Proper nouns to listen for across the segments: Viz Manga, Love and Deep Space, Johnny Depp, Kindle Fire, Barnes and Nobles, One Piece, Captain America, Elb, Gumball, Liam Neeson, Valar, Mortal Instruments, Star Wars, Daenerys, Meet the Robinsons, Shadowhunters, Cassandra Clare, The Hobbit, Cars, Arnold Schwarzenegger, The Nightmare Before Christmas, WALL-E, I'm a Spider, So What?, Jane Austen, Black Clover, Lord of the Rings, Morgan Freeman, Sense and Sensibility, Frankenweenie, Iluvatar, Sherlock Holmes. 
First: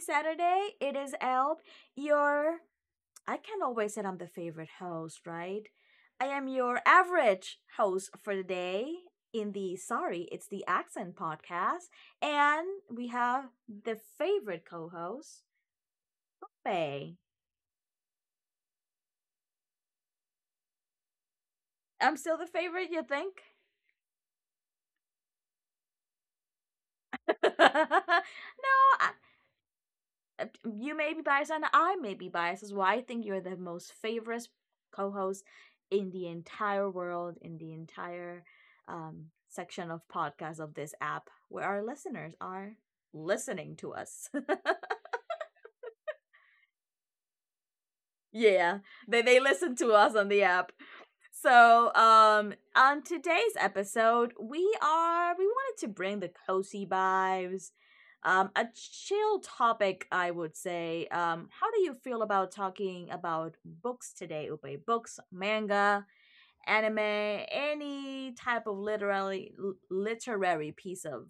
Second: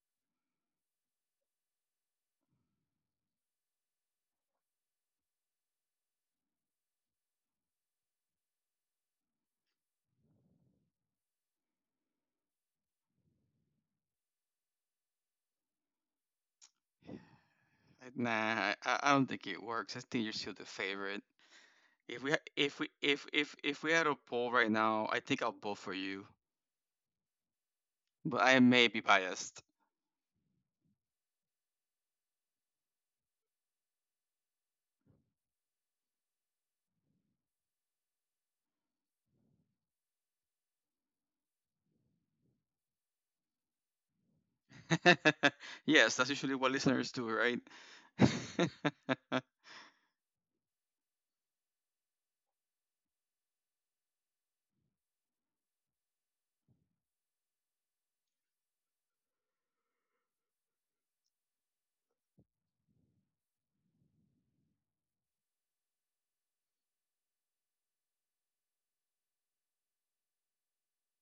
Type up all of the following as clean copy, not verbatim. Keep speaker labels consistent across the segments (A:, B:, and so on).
A: Saturday. It is Elb, your. I can always say I'm the favorite host, right? I am your average host for the day in the Sorry, It's the Accent podcast. And we have the favorite co host,
B: Uh,
A: Faye.
B: Nah, I don't think it works. I think you're still the favorite.
A: I'm
B: If we
A: still the
B: ha-
A: favorite, you think?
B: if we had a poll right now, I think I'll vote for you.
A: No,
B: But I may be
A: I,
B: biased.
A: uh, you may be biased and I may be biased as well. I think you're the most favorite co-host in the entire world, in the entire section of podcasts of this app where our listeners are listening to us.
B: Yes, that's usually what listeners do, right?
A: Yeah, they listen to us on the app. So, on today's episode, we wanted to bring the cozy vibes, a chill topic, I would say. How do you feel about talking about books today, Upe? Books, manga, anime, any type of literary piece of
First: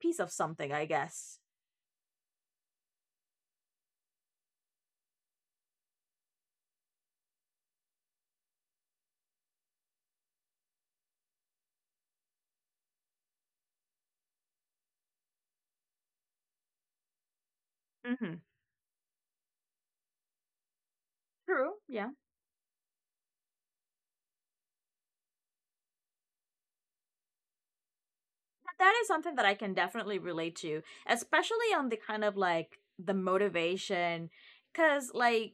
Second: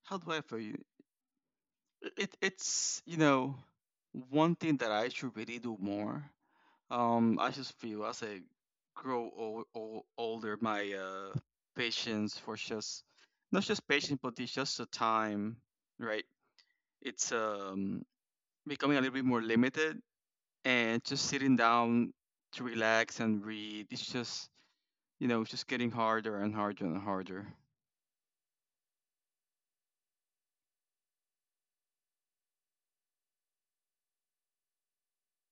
A: piece
B: How do
A: of
B: I put
A: something,
B: you?
A: I guess.
B: It's one thing that I should really do more. I just feel as I grow older, my patience for just, not just patience, but it's just the time, right? It's
A: Mm-hmm.
B: becoming a little bit more limited, and just sitting
A: True.
B: down to relax and read. It's just getting harder and harder and harder.
A: That is something that I can definitely relate to, especially on the kind of like the motivation. Cause like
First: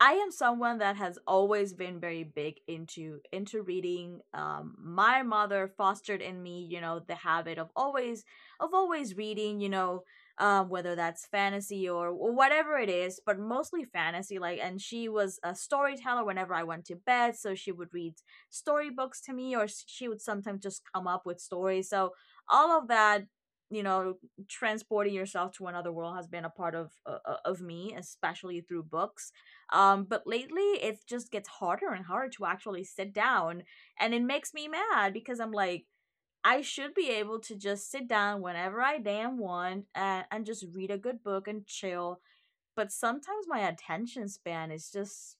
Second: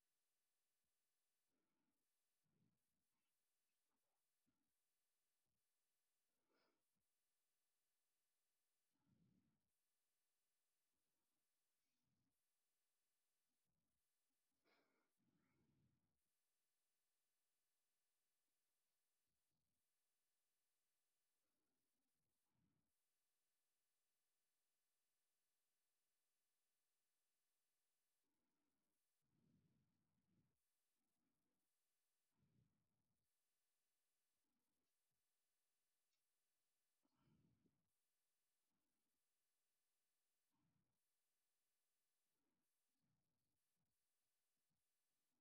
A: I am someone that has always been very big into reading. My mother fostered in me, you know, the habit of always reading. You know, whether that's fantasy or, whatever it is, but mostly fantasy. Like, and she was a storyteller whenever I went to bed, so she would read storybooks to me, or she would sometimes just come up with stories. So all of that. You know, transporting yourself to another world has been a part of me, especially through books, but lately it just gets harder and harder to actually sit down. And it makes me mad because I'm like, I should be able to just sit down whenever I damn want and just read a good book and chill. But sometimes my attention span is just,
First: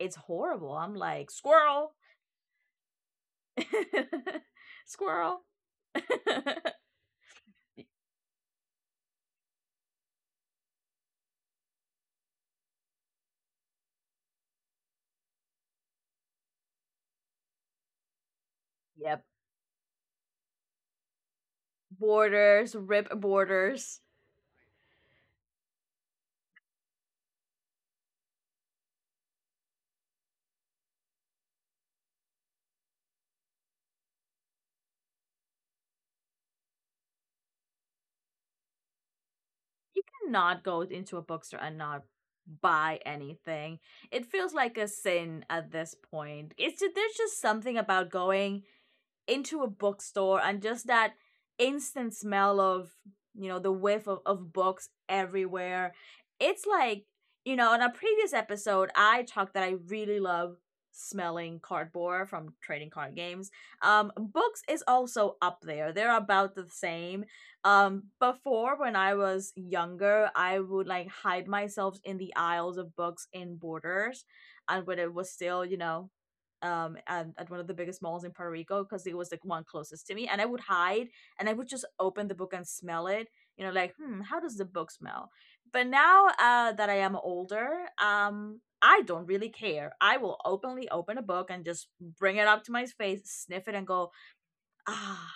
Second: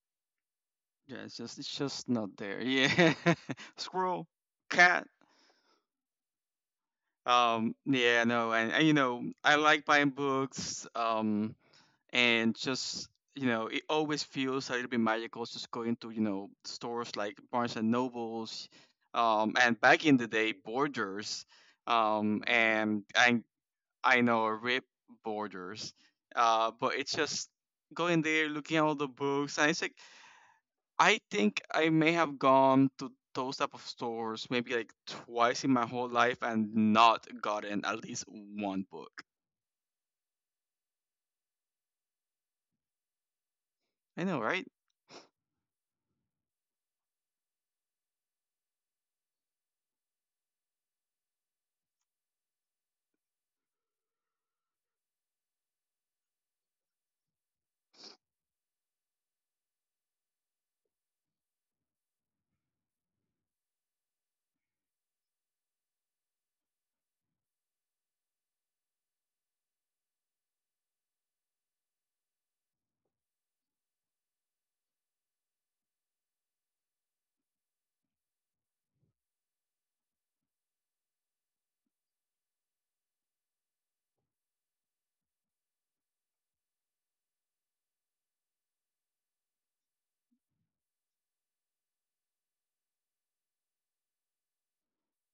A: it's horrible. I'm
B: Yeah,
A: like,
B: it's just it's
A: squirrel,
B: just not there. Yeah, squirrel, cat.
A: squirrel.
B: Yeah, no, and I like buying books. And just, it always feels a little bit magical just going to, stores like Barnes and Nobles,
A: Yep.
B: and back in the day, Borders, um
A: Borders,
B: and
A: rip
B: i
A: borders.
B: i know, RIP Borders. But it's just going there, looking at all the books, and it's like, I think I may have gone to those type of stores maybe like twice in my whole life and not gotten at least one book.
A: You cannot go into a bookstore and not buy anything.
B: I
A: It
B: know,
A: feels
B: right?
A: like a sin at this point. It's just, there's just something about going into a bookstore and just that instant smell of, you know, the whiff of books everywhere. It's like, you know, in a previous episode I talked that I really love smelling cardboard from trading card games. Books is also up there, they're about the same. Before when I was younger I would like hide myself in the aisles of books in borders and when it was still, you know, at one of the biggest malls in Puerto Rico because it was like one closest to me, and I would hide and I would just open the book and smell it, you know, like, hmm, how does the book smell. But now, that I am older, I don't really care. I will openly open a book and just bring it up to my face, sniff it and go, ah,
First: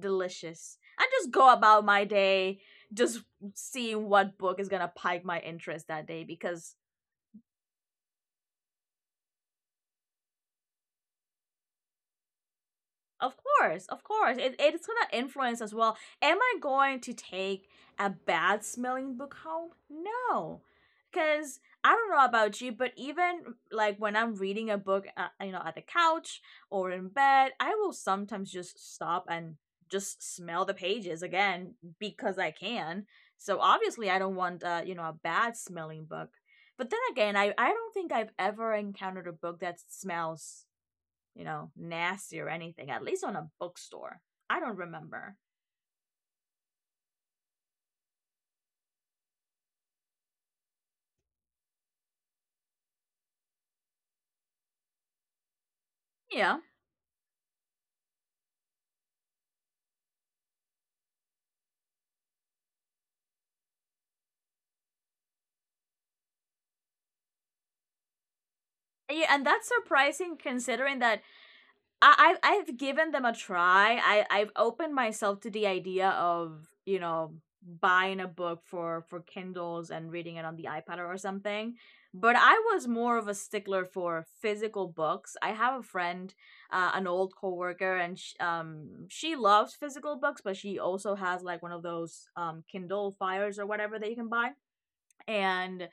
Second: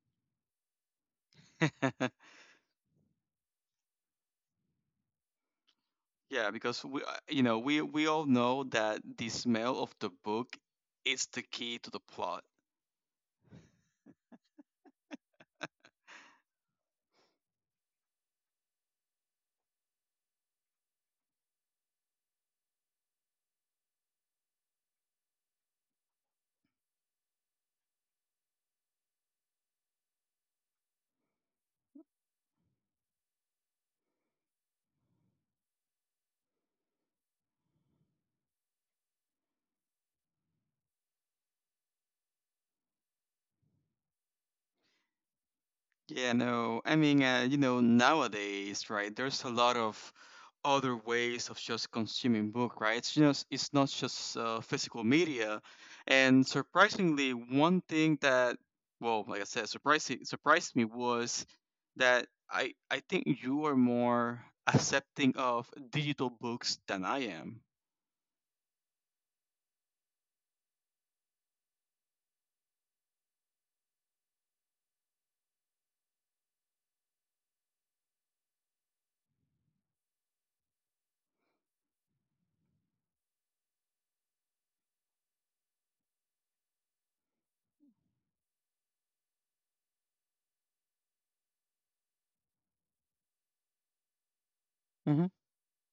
A: delicious, and just go about my day, just seeing what book is gonna pique my interest that day
B: Yeah,
A: because.
B: because we all know that the smell of the book is the key to the plot.
A: Of course, of course. It's going to influence as well. Am I going to take a bad smelling book home? No. Because I don't know about you, but even like when I'm reading a book, you know, at the couch or in bed, I will sometimes just stop and just smell the pages again because I can. So obviously, I don't want, you know, a bad smelling book. But then again, I don't think I've ever encountered a book that smells, you know, nasty or anything, at least on a bookstore. I don't remember.
B: Yeah, no, I mean, nowadays, right? There's a lot of other ways of just consuming book, right? It's not just physical media, and
A: Yeah.
B: surprisingly, one thing that, well, like I said, surprising surprised me was that I think you are more accepting of digital books than I am.
A: Yeah, and that's surprising considering that I've given them a try. I I've opened myself to the idea of, you know, buying a book for Kindles and reading it on the iPad or something. But I was more of a stickler for physical books. I have a friend, an old coworker, and she loves physical books, but she also has like one of those Kindle Fires or whatever that you can buy,
B: Hmm.
A: and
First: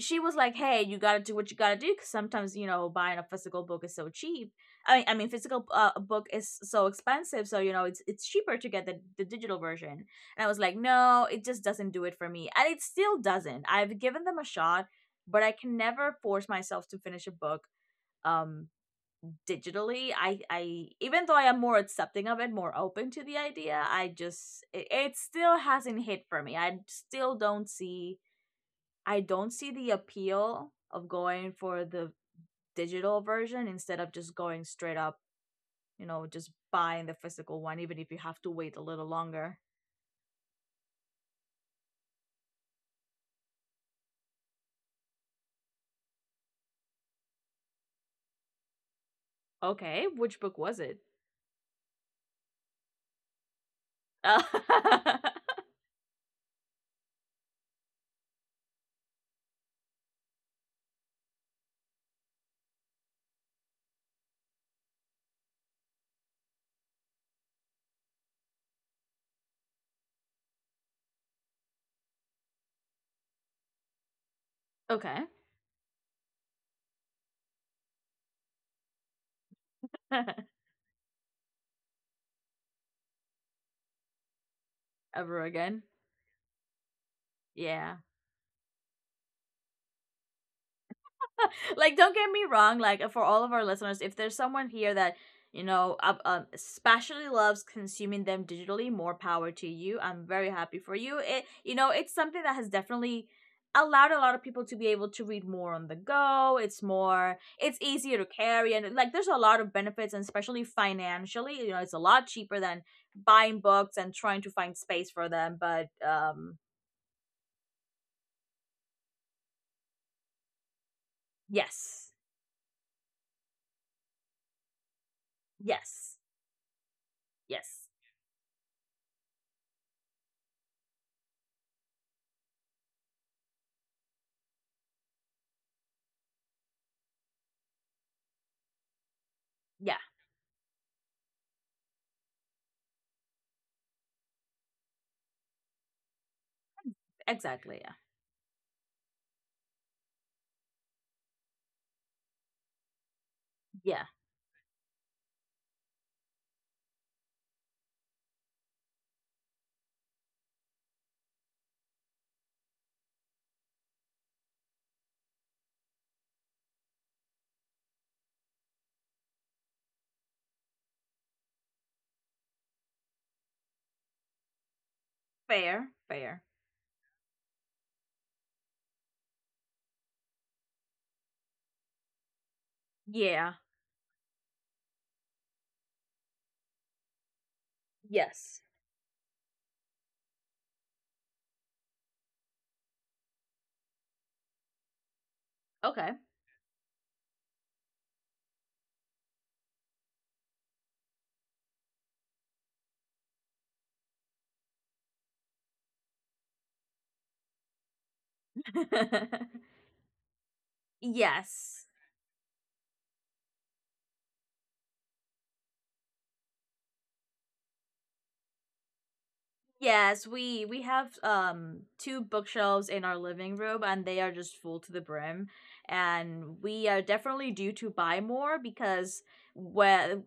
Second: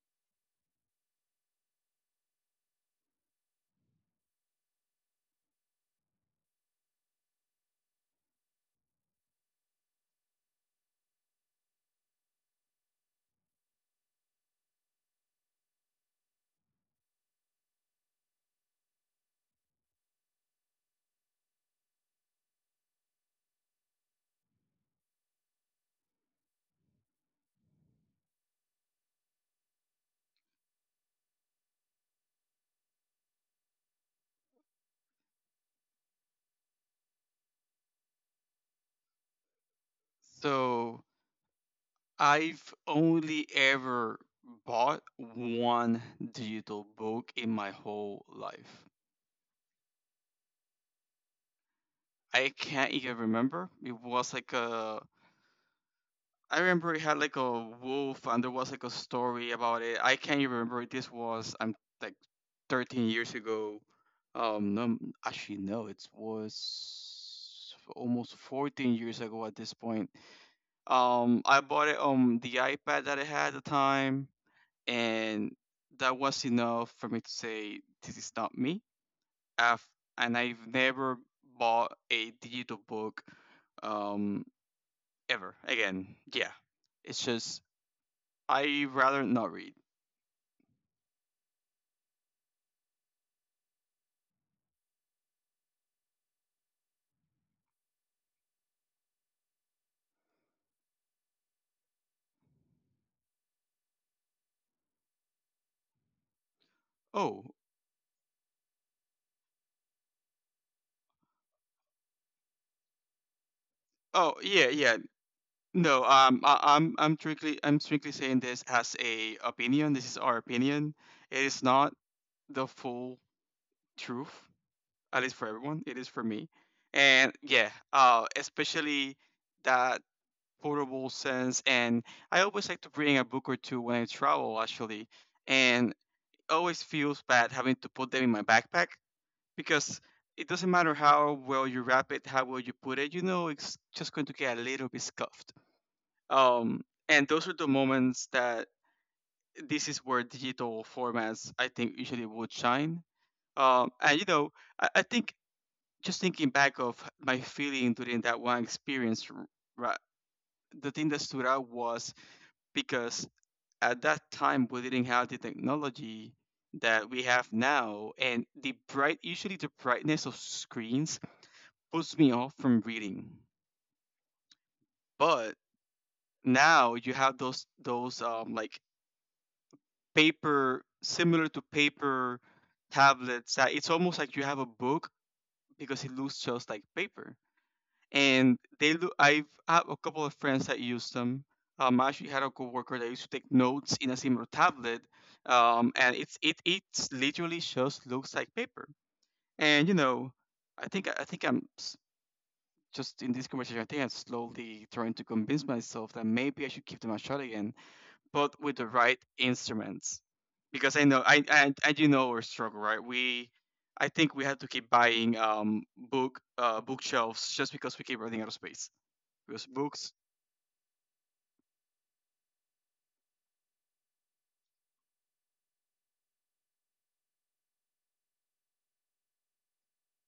A: she was like, hey, you gotta do what you gotta do, because sometimes, you know, buying a physical book is so cheap. I mean physical, book is so expensive, so you know it's cheaper to get the digital version. And I was like, no, it just doesn't do it for me, and it still doesn't. I've given them a shot, but I can never force myself to finish a book um digitally. I even though I am more accepting of it, more open to the idea, I just it still hasn't hit for me. I still don't see. I don't see the appeal of going for the digital version instead of just going straight up, you know, just buying the physical one, even if you have to wait a little longer.
B: So, I've only ever bought one digital book in my whole life.
A: Okay, which book was it?
B: I can't even remember. It was like a. I remember it had like a wolf, and there was like a story about it. I can't even remember. This was, I'm like, 13 years ago. No, actually, no, it was almost 14 years ago at this point. I bought it on the iPad that I had at the time,
A: Okay.
B: and that was enough for me to say this is not me. I've and I've never bought a digital book, um
A: Ever
B: ever
A: again?
B: again. Yeah, it's just,
A: Yeah.
B: I rather not read.
A: Like, don't get me wrong, like, for all of our listeners, if there's someone here that, you know, especially loves consuming them digitally, more power to you. I'm very happy for you. It you know, it's something that has definitely allowed a lot of people to be able to read more on the go. It's more,
B: Oh,
A: it's easier to carry, and like there's a lot of benefits, and especially financially, you know, it's a lot cheaper than buying books and
B: oh
A: trying to
B: yeah,
A: find
B: yeah.
A: space for them. But
B: No, I'm strictly saying this as a opinion. This is our opinion. It is not
A: yes,
B: the full truth, at least for everyone. It is
A: yes,
B: for me, and yeah,
A: yes,
B: especially that portable sense. And I always like to bring a book or two when I travel, actually. And it always feels bad having to put them in my backpack
A: yeah,
B: because it doesn't matter how well you wrap it, how well you put it, you know, it's just going to get a little bit scuffed. Um, and those are the
A: exactly,
B: moments that, this is where digital formats, I think, usually would shine.
A: yeah, yeah.
B: And, I think, just thinking back of my feeling during that one experience, ra- the thing that stood out was, because at that time we didn't have the technology that we have now, and the bright usually the brightness of screens puts me off from reading. But
A: Fair, fair.
B: now you have those, like paper, similar to paper
A: Yeah.
B: tablets, that it's almost like you have a book because it looks just like paper. And
A: Yes.
B: they look. I've had a couple of friends that use them. I actually had a coworker that used to take notes in a similar tablet,
A: Okay.
B: and it's it it's literally just looks like paper. And you know, I think just in this conversation, I think I'm slowly trying to convince myself that maybe I should give them a shot again, but with the right instruments, because I know I
A: Yes.
B: and you know our struggle, right? We I think we had to keep buying bookshelves just because we keep running out of space because books.
A: Yes, we have two bookshelves in our living room and they are just full to the brim, and we are definitely due to buy more because where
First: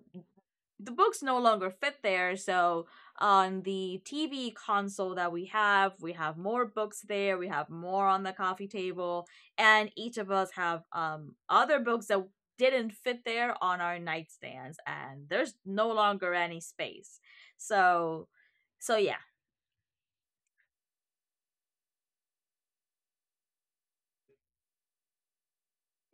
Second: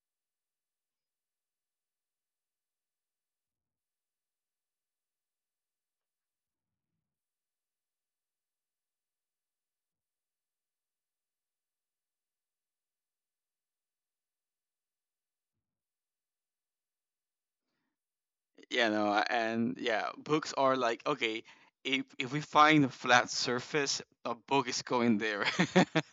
A: the books no longer fit there. So on the TV console that we have more books there. We have more on the coffee table, and each of us have other books that didn't fit there on our nightstands, and there's no longer any space. So,
B: You
A: so yeah,
B: know, and yeah, books are like, okay, if we find a flat surface, a book is going there.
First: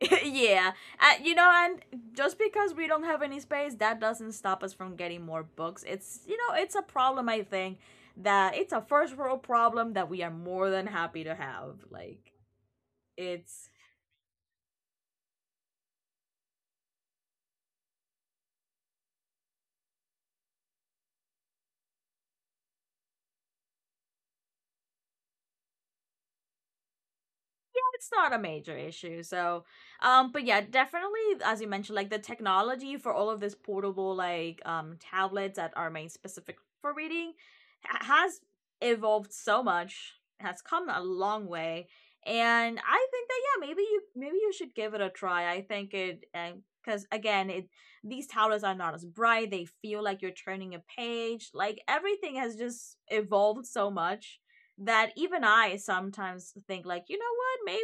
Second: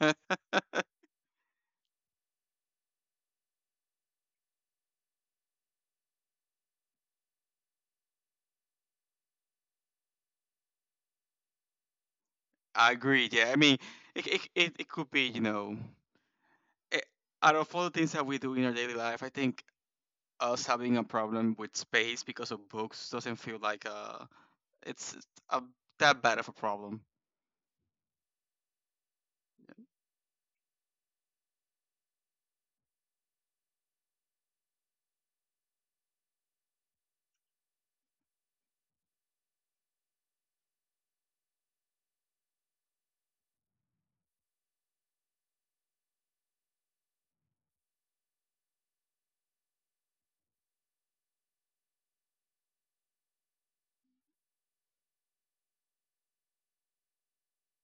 A: yeah, you know, and just because we don't have any space, that doesn't stop us from getting more books. It's, you know, it's a problem. I think that it's a first world problem that we are more than happy to have. Like
B: I agree. Yeah, I
A: it's
B: mean, it could be, you know, it, out of all the things that we do in our daily life, I think us having a problem with space because of books doesn't feel like, it's, a, that bad of a problem.
A: it's not a major issue. So, but yeah, definitely, as you mentioned, like the technology for all of this portable like tablets that are made specific for reading has evolved so much, has come a long way, and I think that yeah, maybe you should give it a try. I think it, because again, it, these tablets are not as bright. They feel like you're turning a page. Like everything has just evolved so much that even I sometimes think like, you know what, maybe,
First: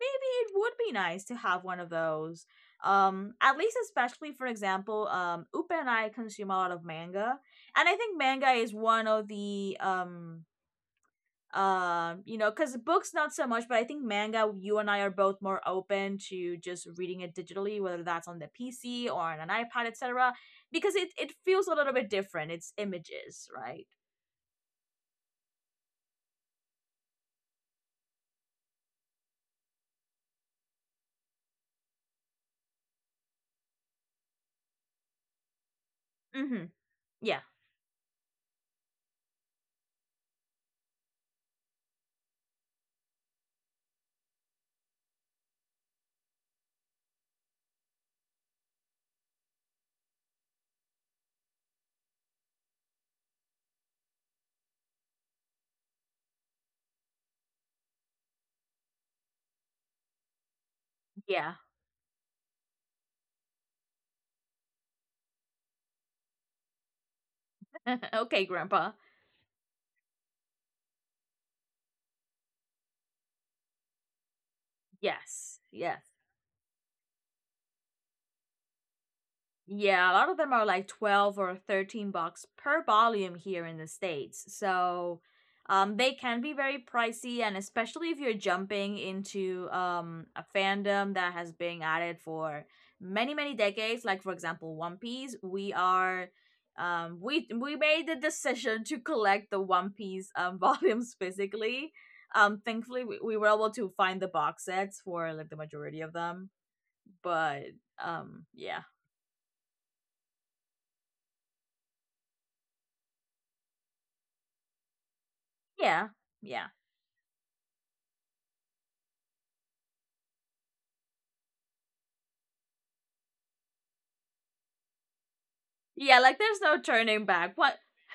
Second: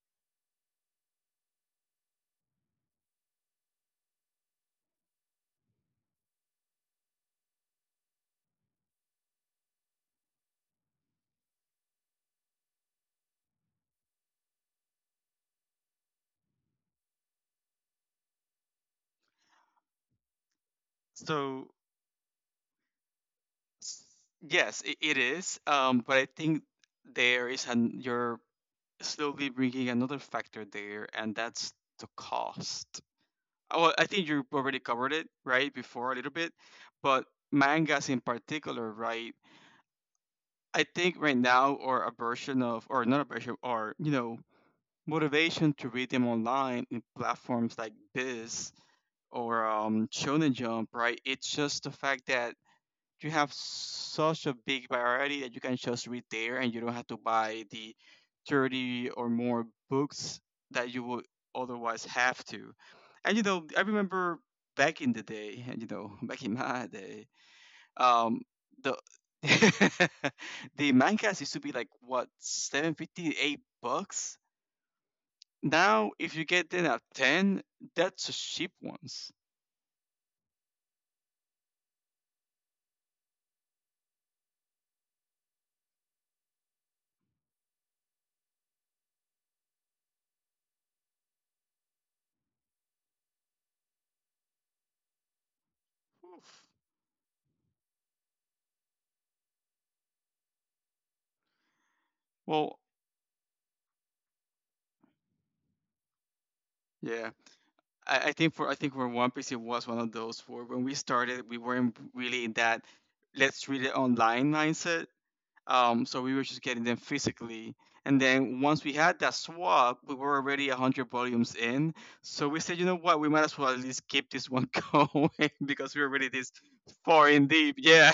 A: maybe it would be nice to have one of those. At least especially for example, Upe and I consume a lot of manga, and I think manga is one of the you know, because books not so much, but I think manga, you and I are both more open to just reading it digitally, whether that's on the PC or on an iPad, etc. Because it feels
B: So,
A: a little bit different, it's images, right?
B: s- yes, it is, but I think there is, an your slowly bringing another factor there, and that's the cost. Well, I think you already covered it right before a little bit,
A: Mm-hmm.
B: but
A: Yeah,
B: mangas in particular, right? I think right now, or a version of, or not a version, motivation to read them online in platforms like this or, Shonen Jump, right? It's just the fact that you have such a big variety that you can just read there and you don't have to buy the 30 or more books that you would
A: yeah.
B: otherwise have to. And you know, I remember back in the day. And back in my day, um,
A: Okay, grandpa.
B: the the mangas used to be like, what, $7.58?
A: Yes, yes.
B: Now if you get them at 10, that's a cheap ones.
A: Yeah, a lot of them are like 12 or 13 bucks per volume here in the States. So they can be very pricey, and especially if you're jumping into, a fandom that has been at it for many, many decades, like for example, One Piece, we are. Um, we made the decision to collect the One Piece, volumes physically. Um,
B: Well,
A: thankfully, we, we were able to find the box sets for like the majority of them,
B: yeah.
A: but
B: I, I think for I
A: yeah.
B: think for One Piece, it was one of those for when we started we weren't really in that "let's read it online" mindset.
A: Yeah.
B: So we were just
A: Yeah.
B: getting them physically, and then once we had that swap, we were already 100 volumes in. So we said, you know what, we might as well at least keep this one going because we're
A: Yeah,
B: already
A: like
B: this
A: there's no turning
B: far in
A: back.
B: deep.
A: What,
B: Yeah.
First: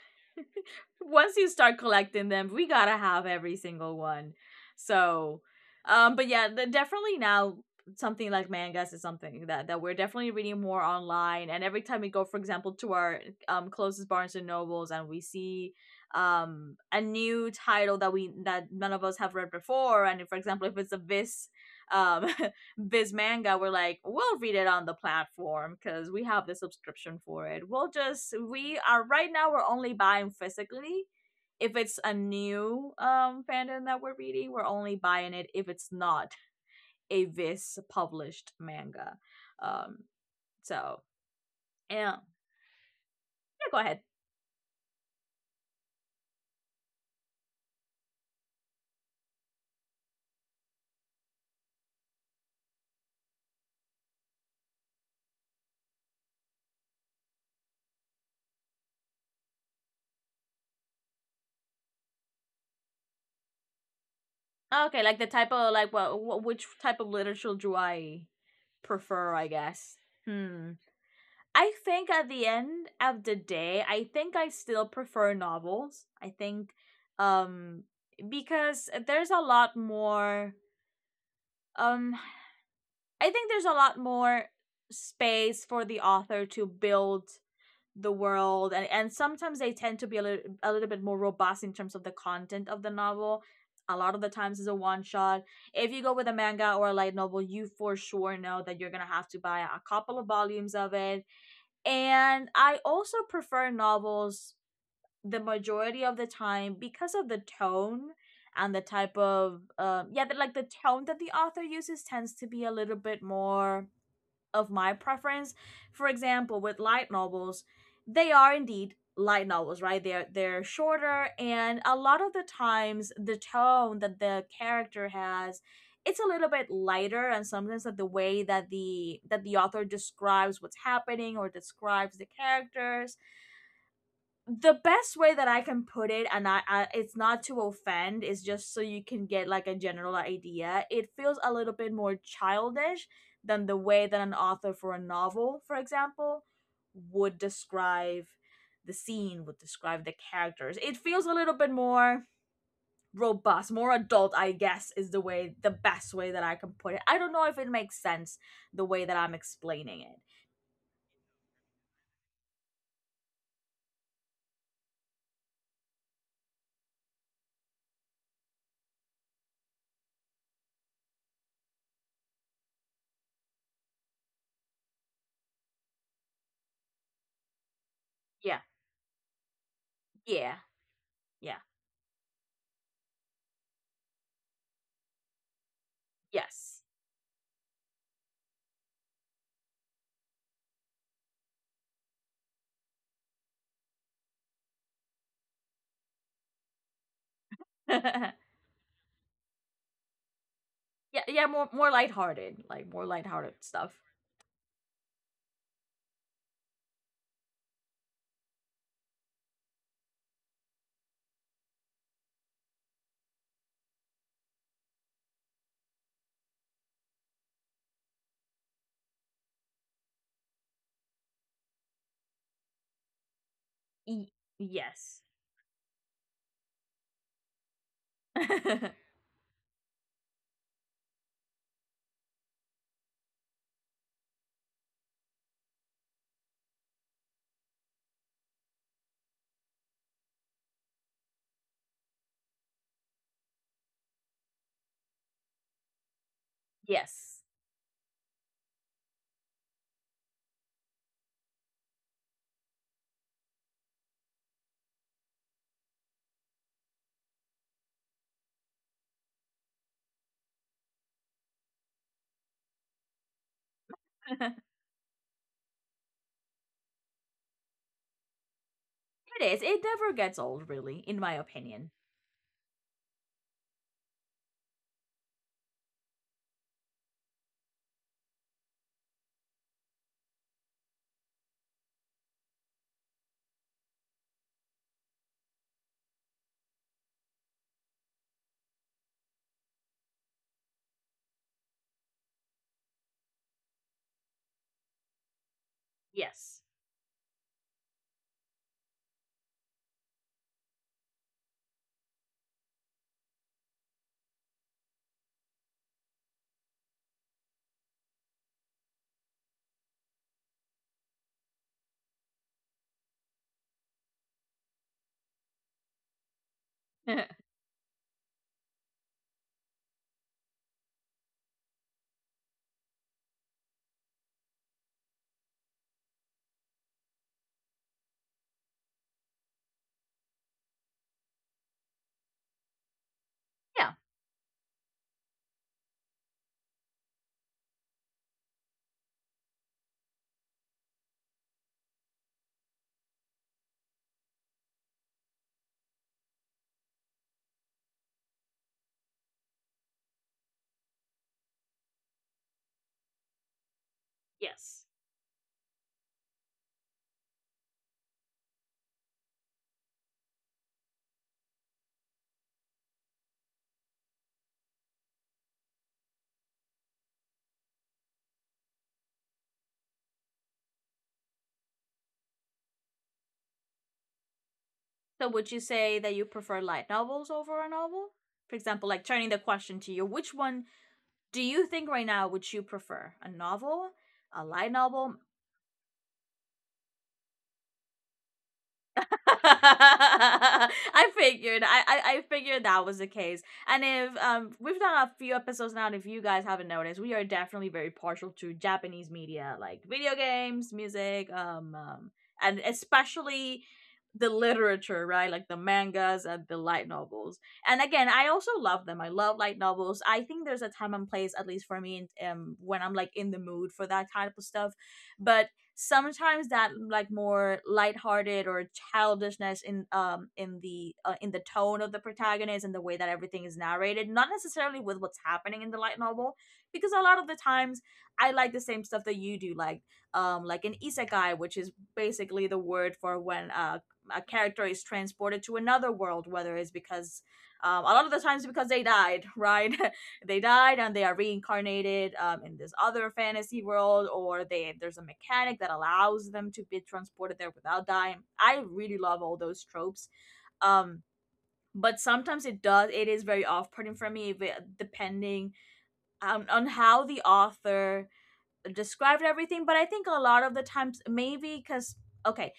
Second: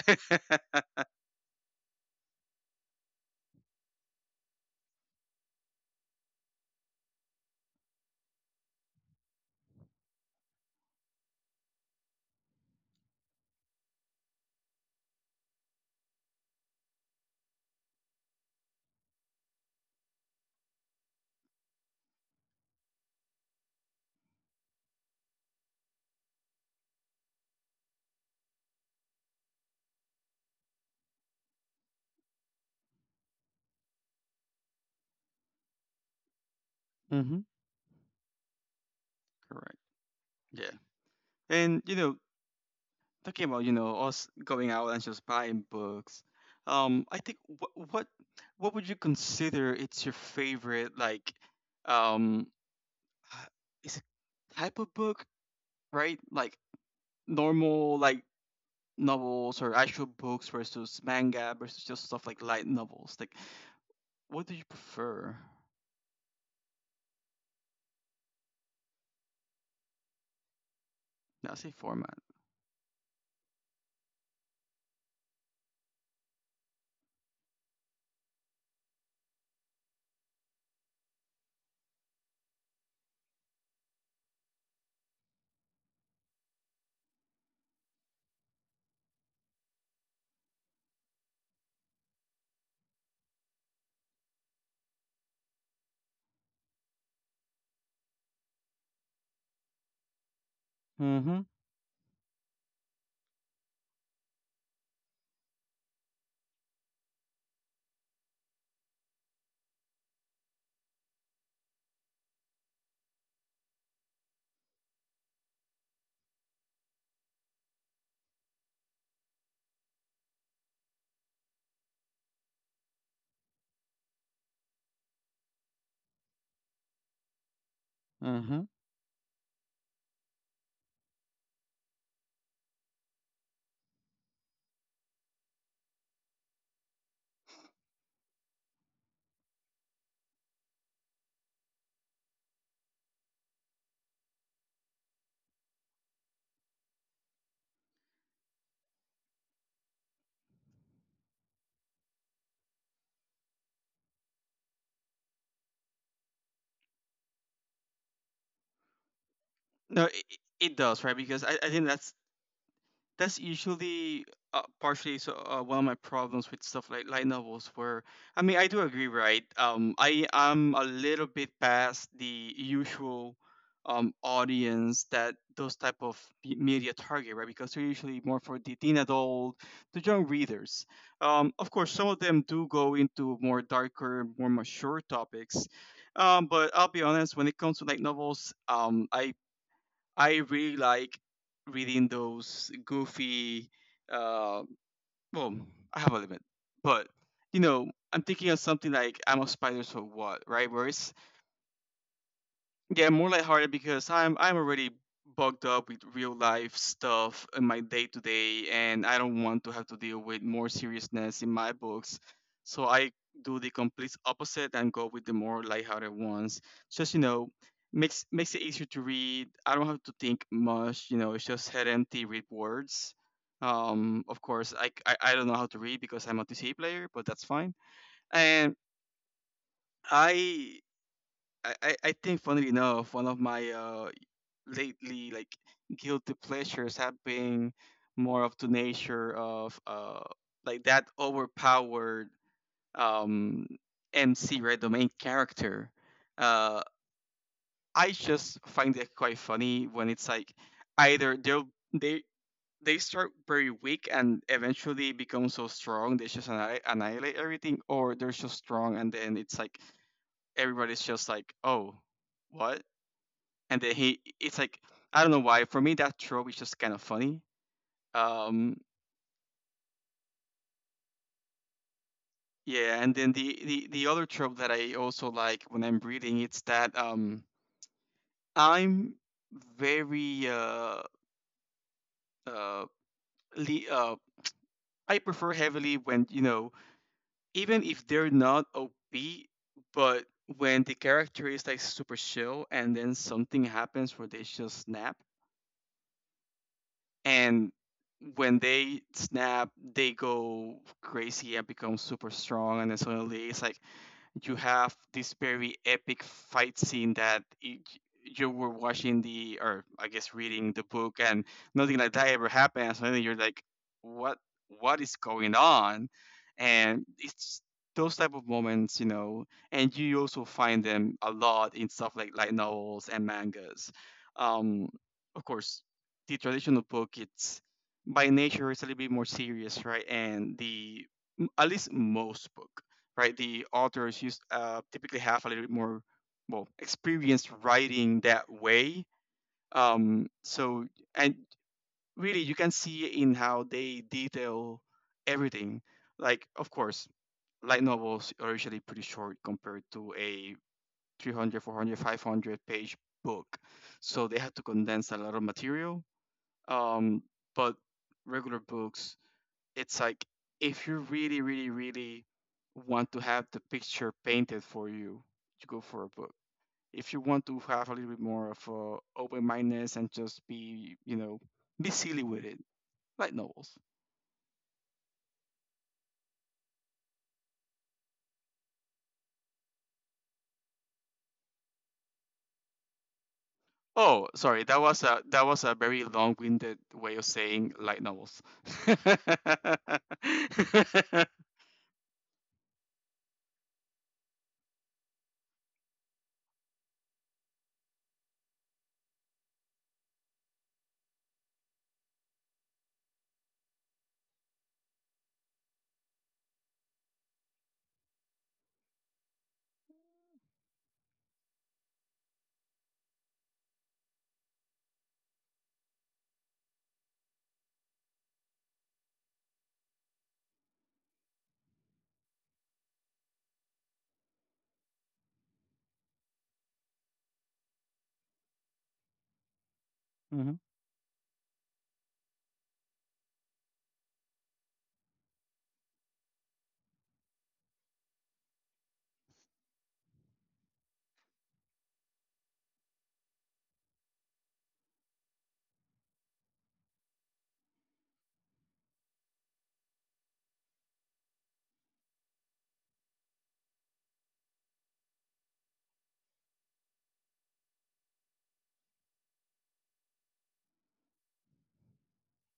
A: once you start collecting them, we got to have every single one. So, but yeah, the, definitely now something like mangas is something that we're definitely reading more online. And every time we go for example to our closest Barnes and Nobles and we see a new title that we, that none of us have read before, and if, for example if it's a vis, um Viz Manga, were like, we'll read it on the platform because we have the subscription for it. We'll just, we are right now we're only buying physically. If it's a new fandom that we're reading, we're only buying it if it's not a
B: Hmm.
A: Viz published manga.
B: Correct.
A: Um,
B: Yeah.
A: so
B: And you
A: yeah,
B: know,
A: yeah,
B: talking about,
A: go ahead.
B: us going out and just buying books, I think wh- what would you consider it's your favorite, like, um h- is it, type of book, right? Like normal, like novels or actual books, versus manga, versus just stuff like light novels, like what do you
A: Okay, like the
B: prefer?
A: type of like what, which type of literature do I prefer? I guess. Hmm.
B: That's a
A: I think
B: format.
A: at the end of the day, I think I still prefer novels. I think um because there's a lot more um I think there's a lot more space for the author to build the world and sometimes they tend to be a little bit more robust in terms of the content of the novel. A lot of the times it's a one shot. If you go with a manga or a light novel, you for sure know that you're going to have to buy a couple of volumes of it,
B: Mm-hmm.
A: and I also prefer novels the majority of the time because of the tone and the type of yeah, the, like the tone that the author uses tends to be a little bit more of my preference. For example, with light novels, they are indeed light novels, right? They're shorter, and a lot of the times the tone that the character has, it's a little bit lighter, and sometimes that the way
B: Mm-hmm.
A: that the author describes what's happening or describes the characters, the best way that I can put it, and I, it's not to offend, is just so you can get like a general idea. It feels a little bit more childish than the way that an author for a novel, for example, would describe the scene, would describe the characters. It feels a little bit more robust, more adult, I guess, is the best way that I can put it. I don't know if it makes sense the way that I'm explaining
B: No,
A: it.
B: it does, right? Because I think that's usually, partially so, one of my problems with stuff like light novels where, I mean, I do agree, right? I am a little bit past the usual, audience that those type of media target, right? Because they're usually more for
A: Yeah,
B: the teen adult, the young
A: yeah,
B: readers.
A: yeah,
B: Of course, some of them do go into more darker, more mature topics. But
A: yes.
B: I'll be honest, when it comes to light novels, I really like reading those goofy. Uh, well, I have a limit, but you know, I'm thinking of something like "I'm a spider, so what?" Right, where it's,
A: Yeah, yeah, more lighthearted, like more
B: yeah, more
A: lighthearted
B: lighthearted
A: stuff.
B: because I'm already bugged up with real life stuff in my day to day, and I don't want to have to deal with more seriousness in my books. So I do the complete opposite and go with the more lighthearted ones. Just, you know, makes it easier to read. I don't have to think much. You know, it's just head empty, read words.
A: Y-
B: Of course, I, I
A: yes.
B: I don't know how to read because I'm a TC player, but that's fine. And I I think, funnily enough, one of my, lately, like, guilty pleasures have been more of the nature of, like that overpowered, um MC, right? The main character. Uh
A: yes.
B: I just find it quite funny when it's like, either they they start very weak and eventually become so strong they just annihilate everything, or they're so strong and then it's like everybody's just like, oh, what, and then he
A: it
B: it's like, I don't know why, for me that trope is just kind of funny. Um,
A: is. It never gets old, really, in my opinion.
B: yeah, and then the other trope that I also like when I'm reading, it's that, I'm very uh uh, le- uh I prefer heavily when, you know, even if they're not OP, but when the character is like super chill and then something happens where they just snap,
A: Yes.
B: and when they snap, they go crazy and become super strong, and then suddenly it's like, you have this very epic fight scene that you were watching the, or I guess reading the book, and nothing like that ever happened. And suddenly you're like, what what is going on? And
A: yeah,
B: it's those type of moments, you know, and you also find them a lot in stuff like light novels and mangas. Um, of course, the traditional book, it's by nature, it's a little bit more serious, right? And the at least most book, right? The authors used typically have a little bit more well experience writing that way. So and really, you can see in how they detail everything. Like, of course, light novels are usually pretty short compared to a 300, 400, 500 page book. So they have to
A: Yes.
B: condense a lot of material. Um, but regular books it's like if you really, really, really want to have the picture painted for you, you go for a book. If you want to have a little bit more of a open mindedness and just be, be silly with it, light novels.
A: So would you say that you prefer light novels over a novel? For example, like turning the question to you, which one do you think right now would you prefer? A novel,
B: Oh,
A: a
B: sorry,
A: light novel,
B: that was a very long winded way of saying light novels.
A: I figured. I figured that was the case. And if we've done a few episodes now, and if you guys haven't noticed, we are definitely very partial to Japanese media, like video games, music, and especially the literature, right? Like the mangas and the light novels. And again, I also love them. I love light novels. I think there's a time and place, at least for me, when I'm like in the mood for that type of stuff. But sometimes that like more lighthearted or childishness in the tone of the protagonist and the way that everything is narrated, not necessarily with what's happening in the light novel, because a lot of the times I like the same stuff that you do,
B: Mm-hmm.
A: like an isekai, which is basically the word for when a character is transported to another world, whether it's because a lot of the times because they died right, they died and they are reincarnated, in this other fantasy world, or they there's a mechanic that allows them to be transported there without dying. I really love all those tropes. um but sometimes it does, it is very off-putting for me if depending, on how the author described everything. But I think a lot of the times, maybe because okay,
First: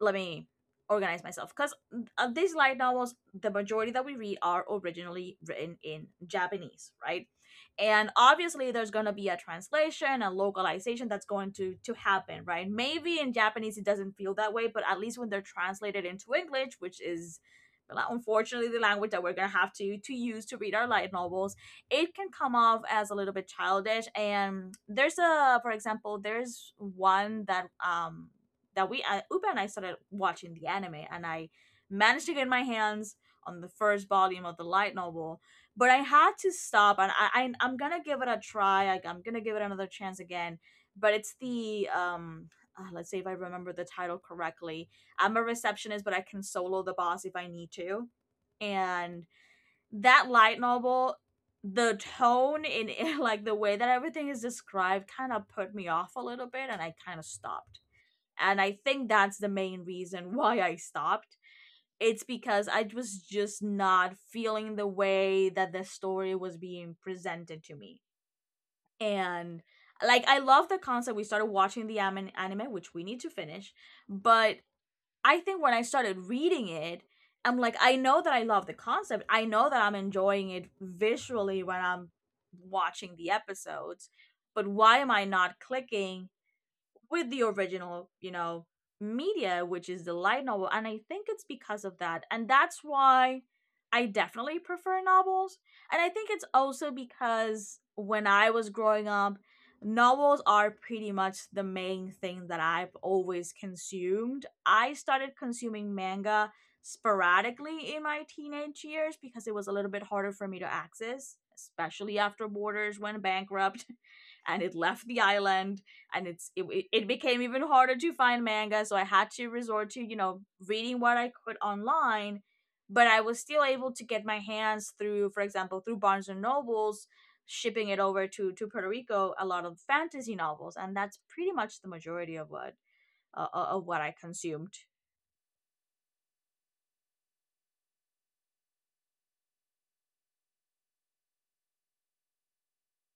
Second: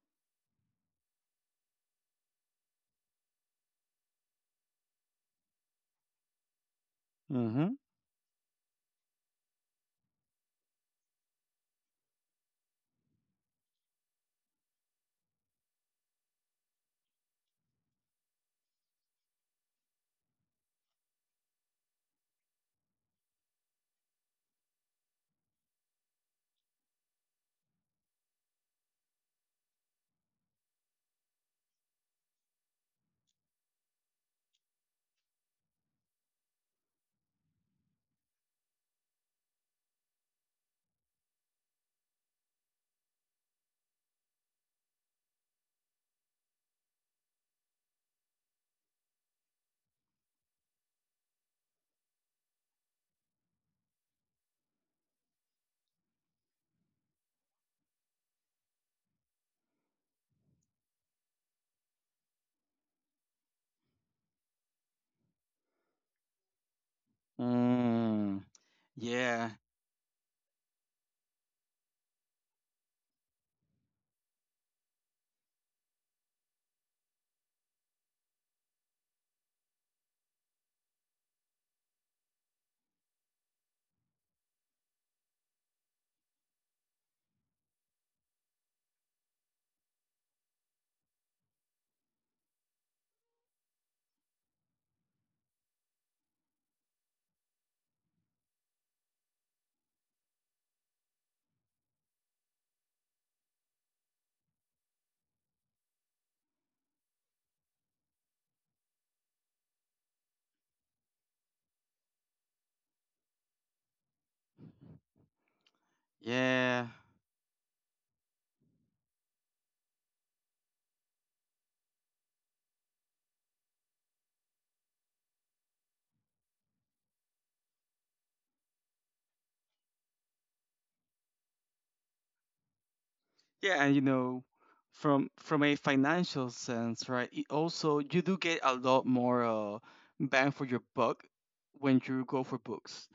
A: let me organize myself, because of these light novels, the majority that we read are originally written in Japanese, right?
B: Mm-hmm.
A: And obviously there's going to be a translation and localization that's going to happen, right? Maybe in Japanese it doesn't feel that way, but at least when they're translated into English, which is unfortunately the language that we're going to have to use to read our light novels, it can come off as a little bit childish. And there's a, for example, there's one that that we Upa and I started watching the anime, and I managed to get my hands on the first volume of the light novel. But I had to stop, and I'm gonna give it a try. I'm gonna give it another chance again. But it's the let's see if I remember the title correctly. I'm a receptionist, but I can solo the boss if I need to. And that light novel, the tone in it, like the way that everything is described, kind of put me off a little bit, and I kind of stopped. And I think that's the main reason why I stopped. It's because I was just not feeling the way that the story was being presented to me.
B: Mm. Yeah.
A: And like, I love the concept. We started watching the anime, which we need to finish, but I think when I started reading it, I'm like, I know that I love the concept. I know that I'm enjoying it visually when I'm watching the episodes, but why am I not clicking with the original, you know, media, which is the light novel. And I think it's because of that. And that's why I definitely prefer novels. And I think it's also because when I was growing up, novels are pretty much the main thing that I've always consumed. I started consuming manga sporadically in my teenage years because it was a little bit harder for me to access, especially after Borders went bankrupt and it left the island, and it's it,
B: Yeah.
A: it- became even harder to find manga, so I had to resort to, you know, reading what I could online. But I was still able to get my hands, through for example through Barnes and Nobles shipping it over to Puerto Rico, a lot of fantasy novels, and that's pretty much the majority
B: Yeah,
A: of
B: and
A: what
B: you
A: I
B: know,
A: consumed.
B: from a financial sense, right? It also you do get a lot more bang for your buck when you go for books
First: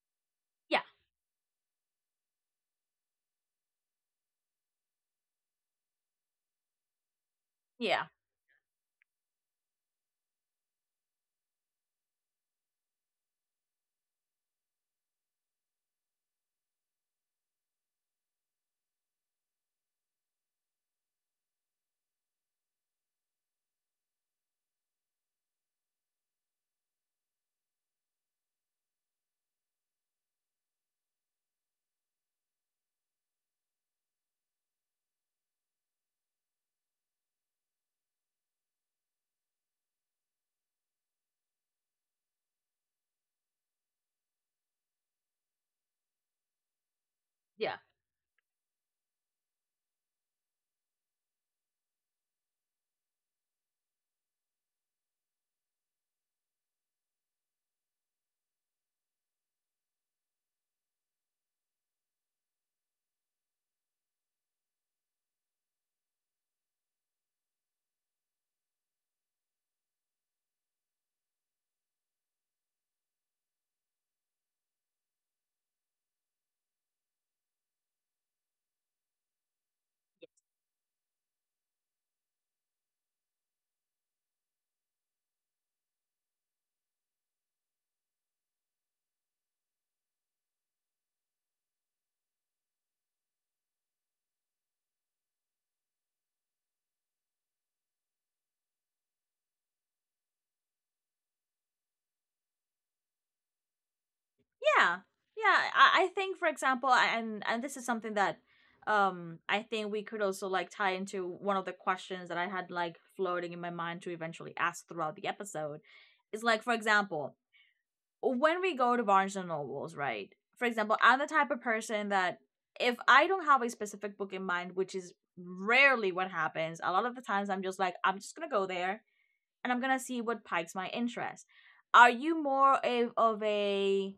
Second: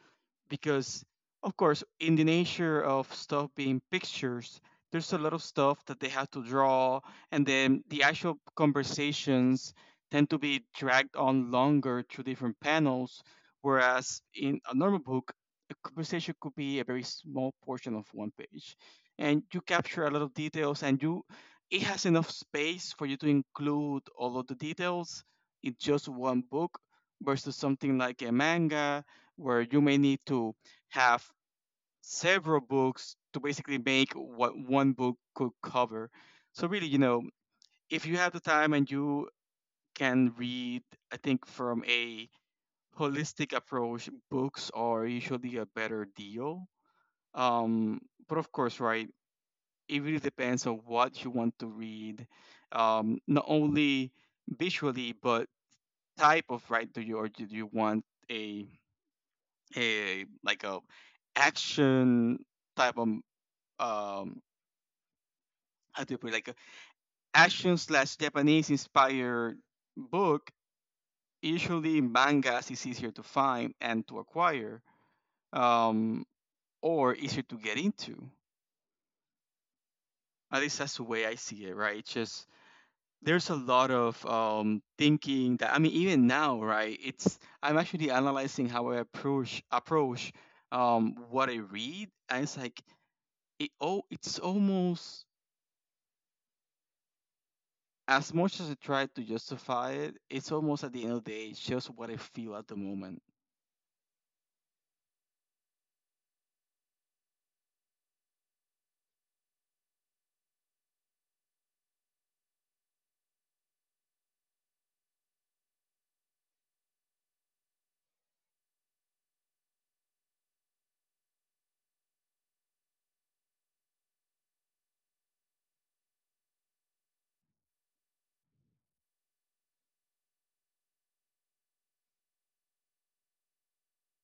A: Yeah,
B: because of course in the nature of stuff being pictures there's a lot of stuff that they have to draw, and then the
A: yeah,
B: actual conversations tend to be dragged on longer through different panels, whereas in a normal book a conversation could be a very small portion of one page, and you capture a lot of details and you it has enough space for you to include all of the details in just one book versus something like a manga where you may need to have several books to basically make what one book could cover. So really, you know, if you have the time and you can read, I think from a holistic approach, books are usually a better deal.
A: yeah.
B: Um, but of course, right, it really depends on what you want to read, not only visually but type of, right? Do you or do you want a a like a action type of um how do you put it, like a action slash Japanese inspired book. Usually mangas is easier to find and to acquire, um, or easier to get into. At least that's the way I see it, right? It's just there's a lot of thinking that I mean, even now, right? It's I'm actually analyzing how I approach what I read, and it's like it oh, it's almost as much as I try to justify it, it's almost at the end of the day, it's just what I feel at the moment.
A: Yeah, yeah. I think, for example, and this is something that I think we could also like tie into one of the questions that I had like floating in my mind to eventually ask throughout the episode. Is like, for example, when we go to Barnes and Nobles, right? For example, I'm the type of person that if I don't have a specific book in mind, which is rarely what happens, a lot of the times I'm just like, I'm just gonna go there and I'm gonna see what pikes my interest. Are you more of a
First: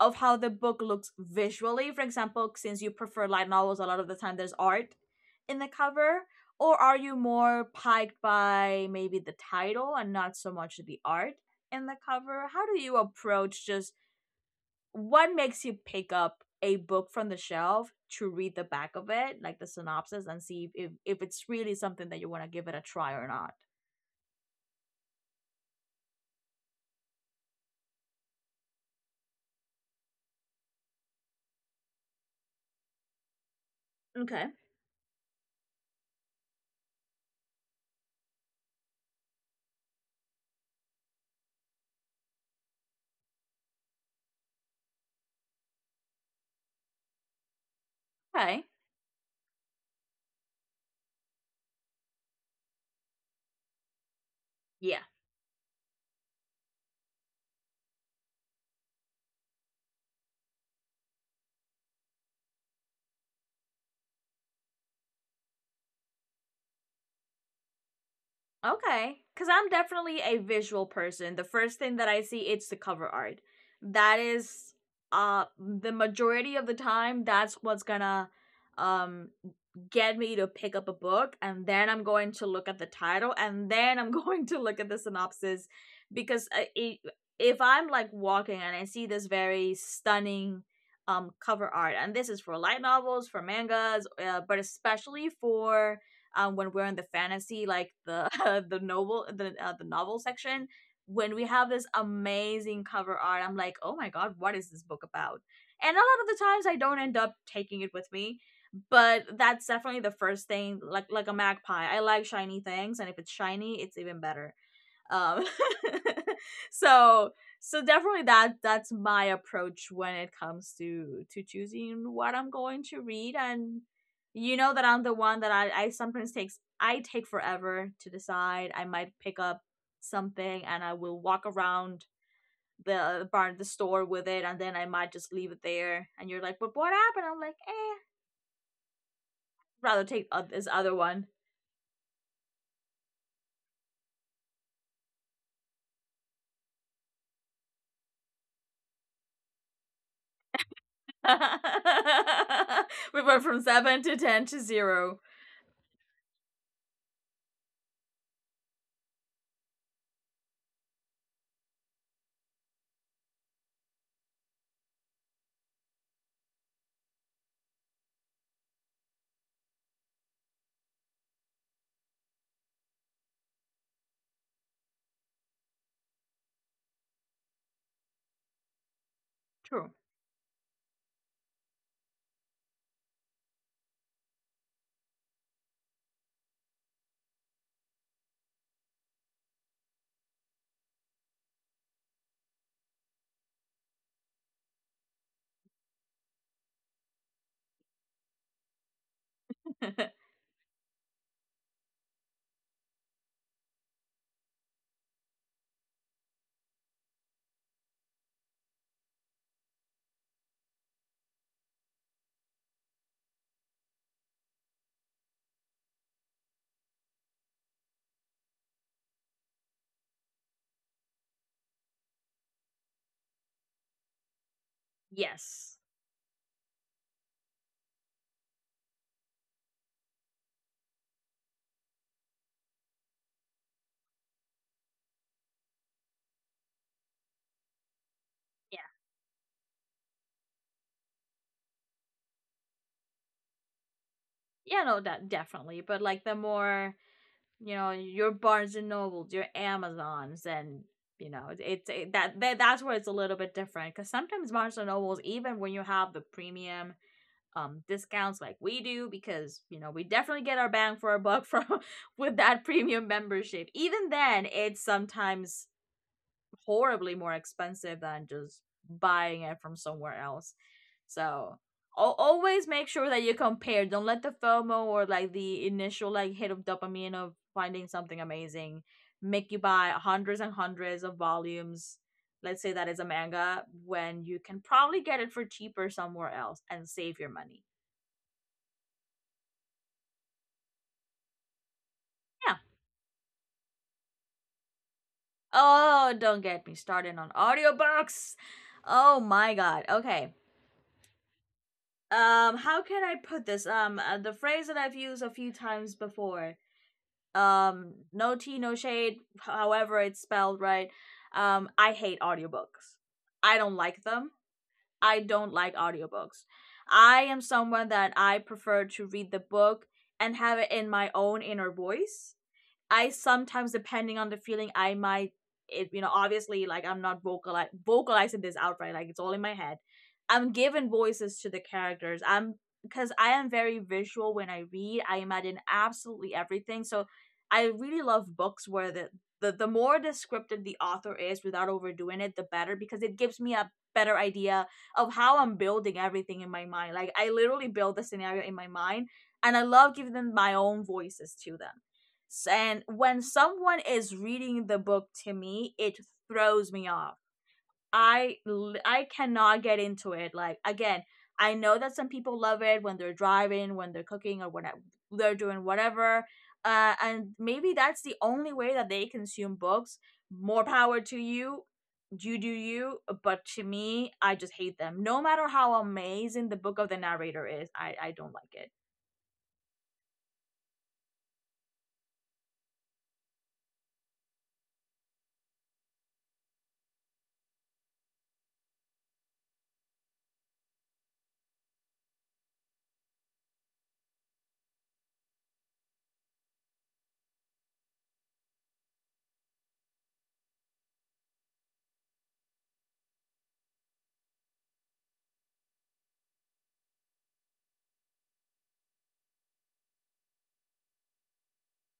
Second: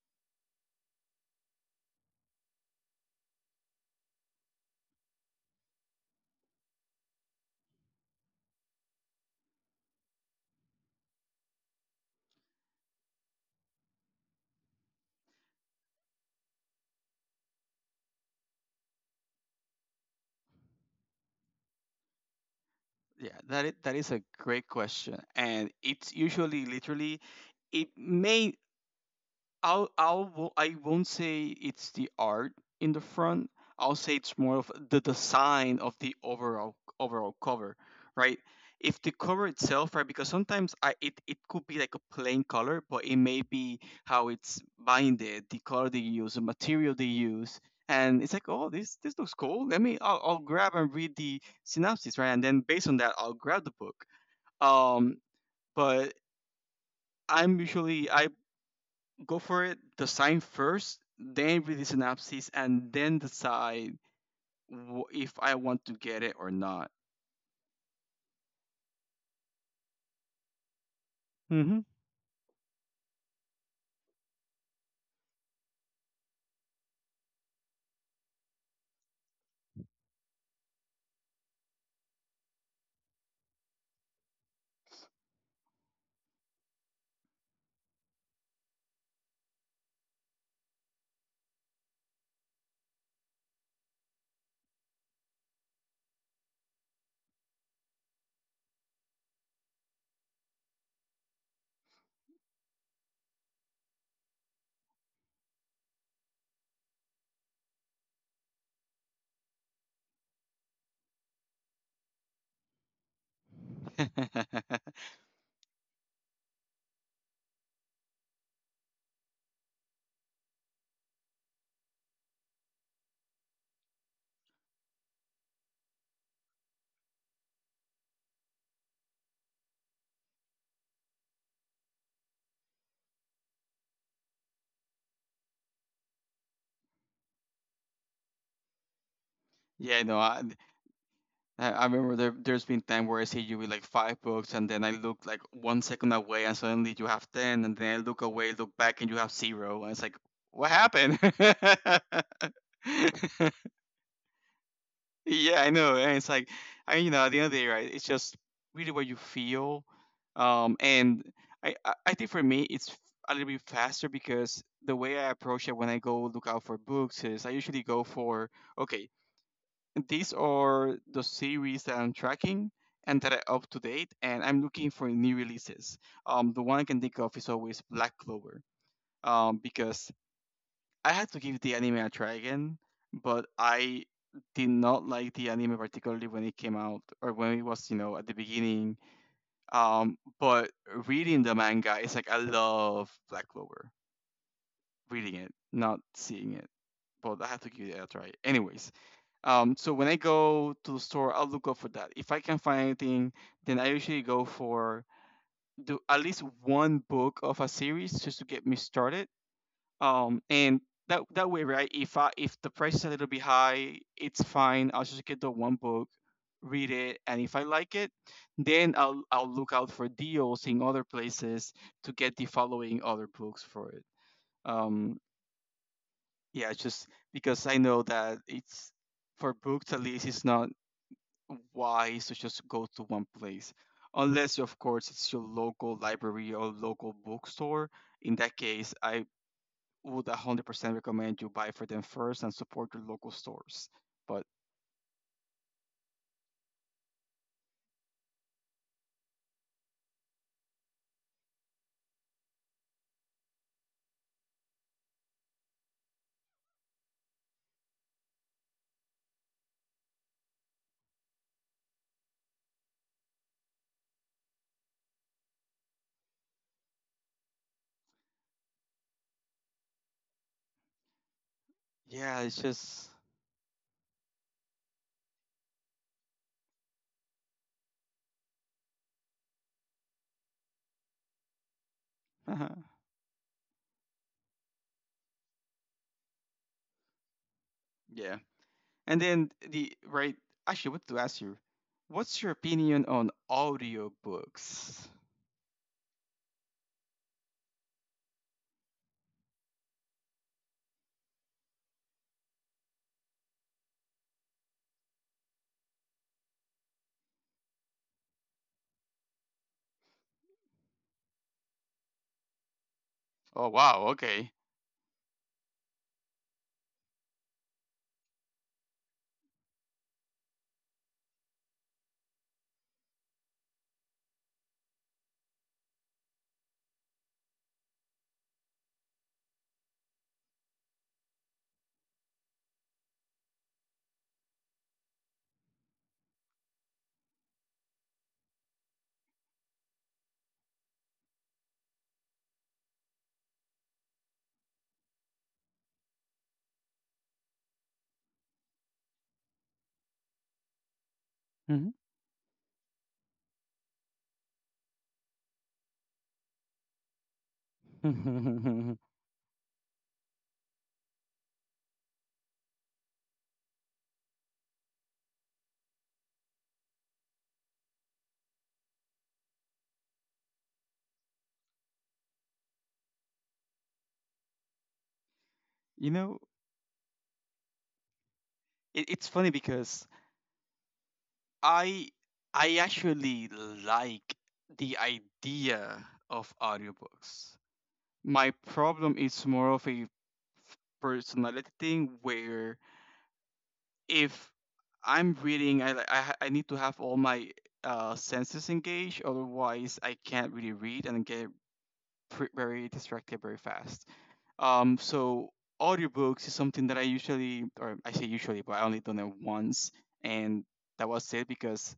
A: of how the book looks visually. For example, since you prefer light novels, a lot of the time there's art in the cover. Or are you more piqued by maybe the title and not so much the art in the cover? How do you approach just what makes you pick up a book from the shelf to read the back of it, like the synopsis, and see if, if it's really something that you want to give it a try or
B: Yeah,
A: not?
B: that is a great question, and it's usually literally it may I won't say it's the art in the front. I'll say it's
A: Okay.
B: more of the design of the overall cover, right? If the cover itself, right? Because sometimes it could be like a plain color, but it may be how it's binded, the color they use, the material they use, and it's like,
A: Okay.
B: oh, this looks cool. Let me I'll grab and read the synopsis, right? And then based on that, I'll grab the book.
A: Yeah.
B: Um, but I'm usually I go for it, design first, then read the synopsis, and then decide if I want to get it or not.
A: Okay. Because I'm definitely a visual person. The first
B: Mm-hmm.
A: thing that I see, it's the cover art. That is, the majority of the time, that's what's gonna, um, get me to pick up a book, and then I'm going to look at the title, and then I'm going to look at the synopsis, because if I'm like walking and I see this very stunning cover art, and this is for light novels, for mangas, but especially for when we're in the fantasy, like the the novel section, when we have this amazing cover art, I'm like, "Oh my god, what is this book about?" And a lot of the times I don't end up taking it with me, but that's definitely the first thing. Like a magpie, I like shiny things, and if it's shiny it's even better. um so so definitely that, that's my approach when it comes to choosing what I'm going to read. And you know that I'm the one that I sometimes takes I take forever to decide. I might pick up something, and I will walk around the store with it, and then I might just leave it there, and you're like, but what happened? I'm like, eh, rather
B: yeah, no,
A: take
B: I
A: this other one.
B: I remember there's been time where I see you with like five books, and then I look like one second away, and suddenly you have ten, and then I look away, look back, and you have zero, and it's like, what happened?
A: We went from seven to ten to zero.
B: Yeah, I know. And it's like, I you know, at the end of the day, right? It's just really what you feel. Um, and I think for me, it's a little bit faster because the way I approach it when I go look out for books is I usually go for, okay, these are the series that I'm tracking and that are up to date, and I'm looking for new releases. The one I can think of is always Black Clover.
A: True.
B: Because I had to give the anime a try again, but I did not like the anime particularly when it came out or when it was, you know, at the beginning. But reading the manga, it's like I love Black Clover. Reading it, not seeing it. But I have to give it a try. Anyways, so when I go to the store, I'll look up for that. If I can find anything, then I usually go for do at least one book of a series just to get me started, and that that way, right? If the price is a little bit high, it's fine. I'll just get the one book, read it, and if I like it, then I'll look out for deals in other places to get the following other books for it. Um,
A: yes.
B: yeah, it's just because I know that it's for books at least it's not wise to just go to one place. Unless of course it's your local library or local bookstore. In that
A: Yeah.
B: case, I would 100% recommend you buy for them first and support your local stores. But
A: Yeah. No. That definitely. But like the more, you know, your Barnes and Nobles, your Amazons, and you know, it's it, that, that that's where it's a little bit different, because sometimes Barnes and Nobles, even when you have the premium discounts like we do, because you know we definitely get our bang for our buck from with that premium membership, even then it's sometimes horribly more expensive than just buying it from somewhere else. So
B: yeah, it's
A: always make sure
B: just
A: that you compare. Don't let the FOMO or like the initial like hit of dopamine of finding something amazing make you buy hundreds and hundreds of volumes. Let's
B: yeah.
A: say that is a manga when you can probably get it for cheaper somewhere else and save your money.
B: And then the right actually, what to ask you? What's your
A: Yeah.
B: opinion on audiobooks?
A: Oh, don't get me started on audiobooks. Oh my God. Okay. How can I put this, the phrase that I've used a few times before, no tea no shade, however it's spelled, right? I hate audiobooks. I
B: Oh
A: don't like
B: wow,
A: them.
B: okay.
A: I don't like audiobooks. I am someone that I prefer to read the book and have it in my own inner voice. I sometimes, depending on the feeling, I might, it, obviously, like I'm not vocal, vocalizing this outright, like it's all in my head. I'm giving voices to the characters. I'm because I am very visual when I read. I imagine absolutely everything. So I really love books where the more descriptive the author is without overdoing it, the better, because it gives me a better idea of how I'm building everything in my mind. Like I literally build the scenario in my mind, and I love giving them my own voices to them.
B: Mhm.
A: And when someone is reading the book to me, it throws me off. I cannot get into it. Like again, I know that some people love it when they're driving, when they're cooking, or when they're doing whatever. And maybe that's the only way that they consume books. More power to you. You do you. But to me, I just hate them. No matter how
B: you know,
A: amazing the book of the narrator is, I don't like
B: it, it's funny because I I actually like the idea of audiobooks. My problem is more of a personality thing where if I'm reading, I li- I, ha- I need to have all my senses engaged. Otherwise, I can't really read and get very distracted very fast. So audiobooks is something that I usually, or I say usually, but I only done it once, and that was it because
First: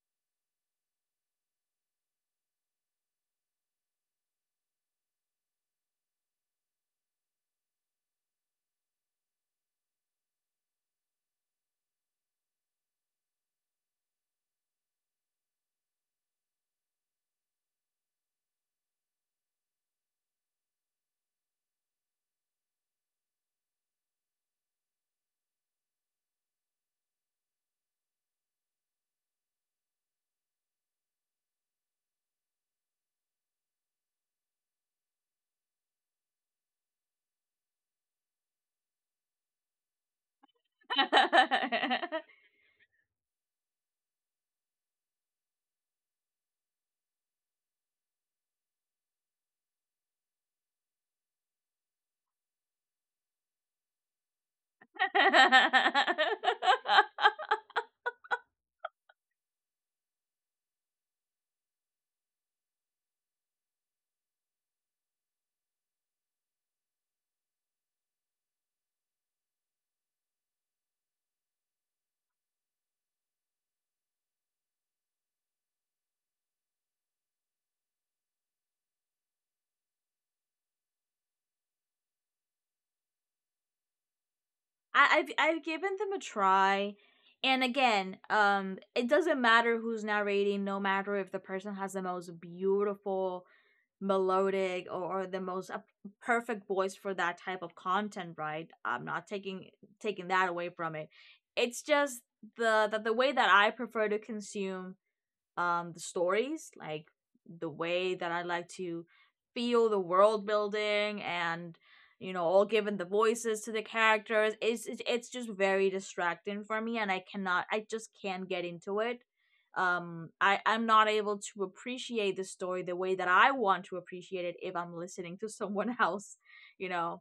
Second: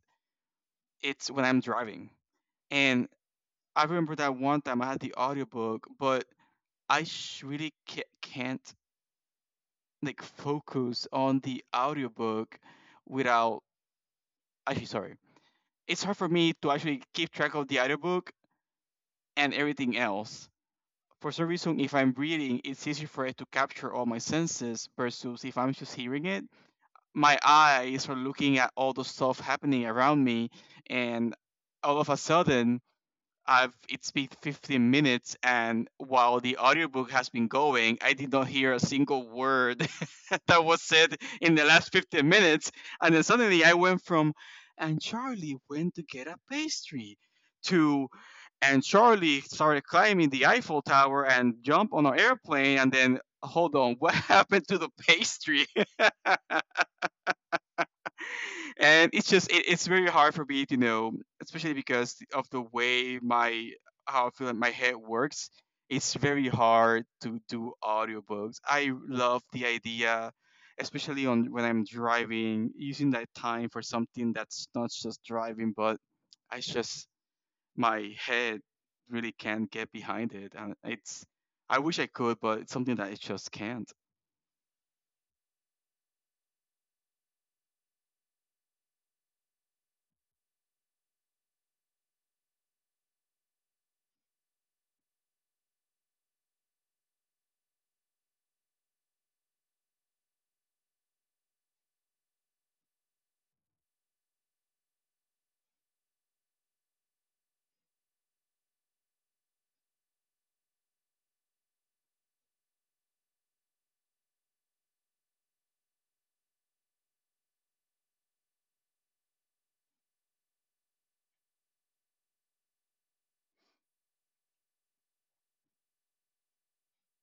B: it's when I'm driving. And I remember that one time I had the audiobook, but I sh- really ca- can't like focus on the audiobook without. Actually, sorry. It's hard for me to actually keep track of the other book and everything else. For some reason, if I'm reading, it's easier for it to capture all my senses versus if I'm just hearing it. My eyes are looking at all the stuff happening around me, and all of a sudden, I've it's been 15 minutes, and while the audiobook has been going, I did not hear a single word that was said in the last
A: it.
B: 15 minutes. And then suddenly I went from, and Charlie went to get a pastry, to, and Charlie started climbing the Eiffel Tower and jump on an airplane, and then hold on, what happened to the pastry? And it's just it's very hard for me to know especially because of the way my how I feel like my head works, it's very hard to do audiobooks. I love the idea, especially on when I'm driving, using that time for something that's not just driving, but I just my head really can't get behind it, and it's I wish I could, but it's something that I just can't.
A: I've given them a try, and again, it doesn't matter who's narrating, no matter if the person has the most beautiful melodic, or the most perfect voice for that type of content, right? I'm not taking that away from it. It's just the way that I prefer to consume the stories, like the way that I like to feel the world building, and all given the voices to the characters, it's just very distracting for me, and I cannot, I just can't get into it. I'm not able to appreciate the story the way that I want to appreciate it if I'm listening to someone else you know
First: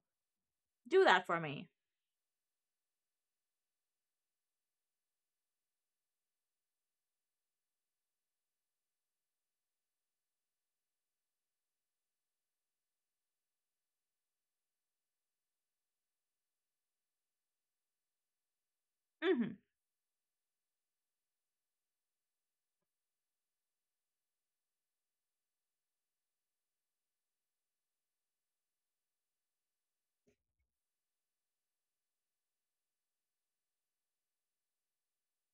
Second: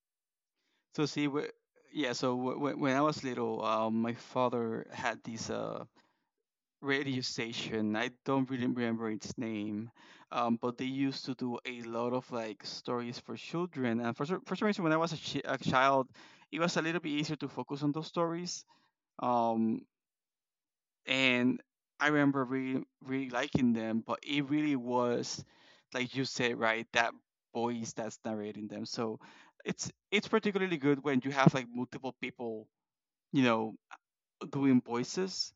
A: do
B: So
A: that
B: see,
A: for me.
B: yeah. So when I was little, my father had this radio station. I don't really remember its name, but they used to do a lot of like stories for children. And for some reason, when I was a child, it was a little bit easier to focus on those stories.
A: Hmm.
B: Um, and I remember really really liking them, but it really was like you said, right? That voice that's narrating them. So it's particularly good when you have like multiple people, you know, doing voices.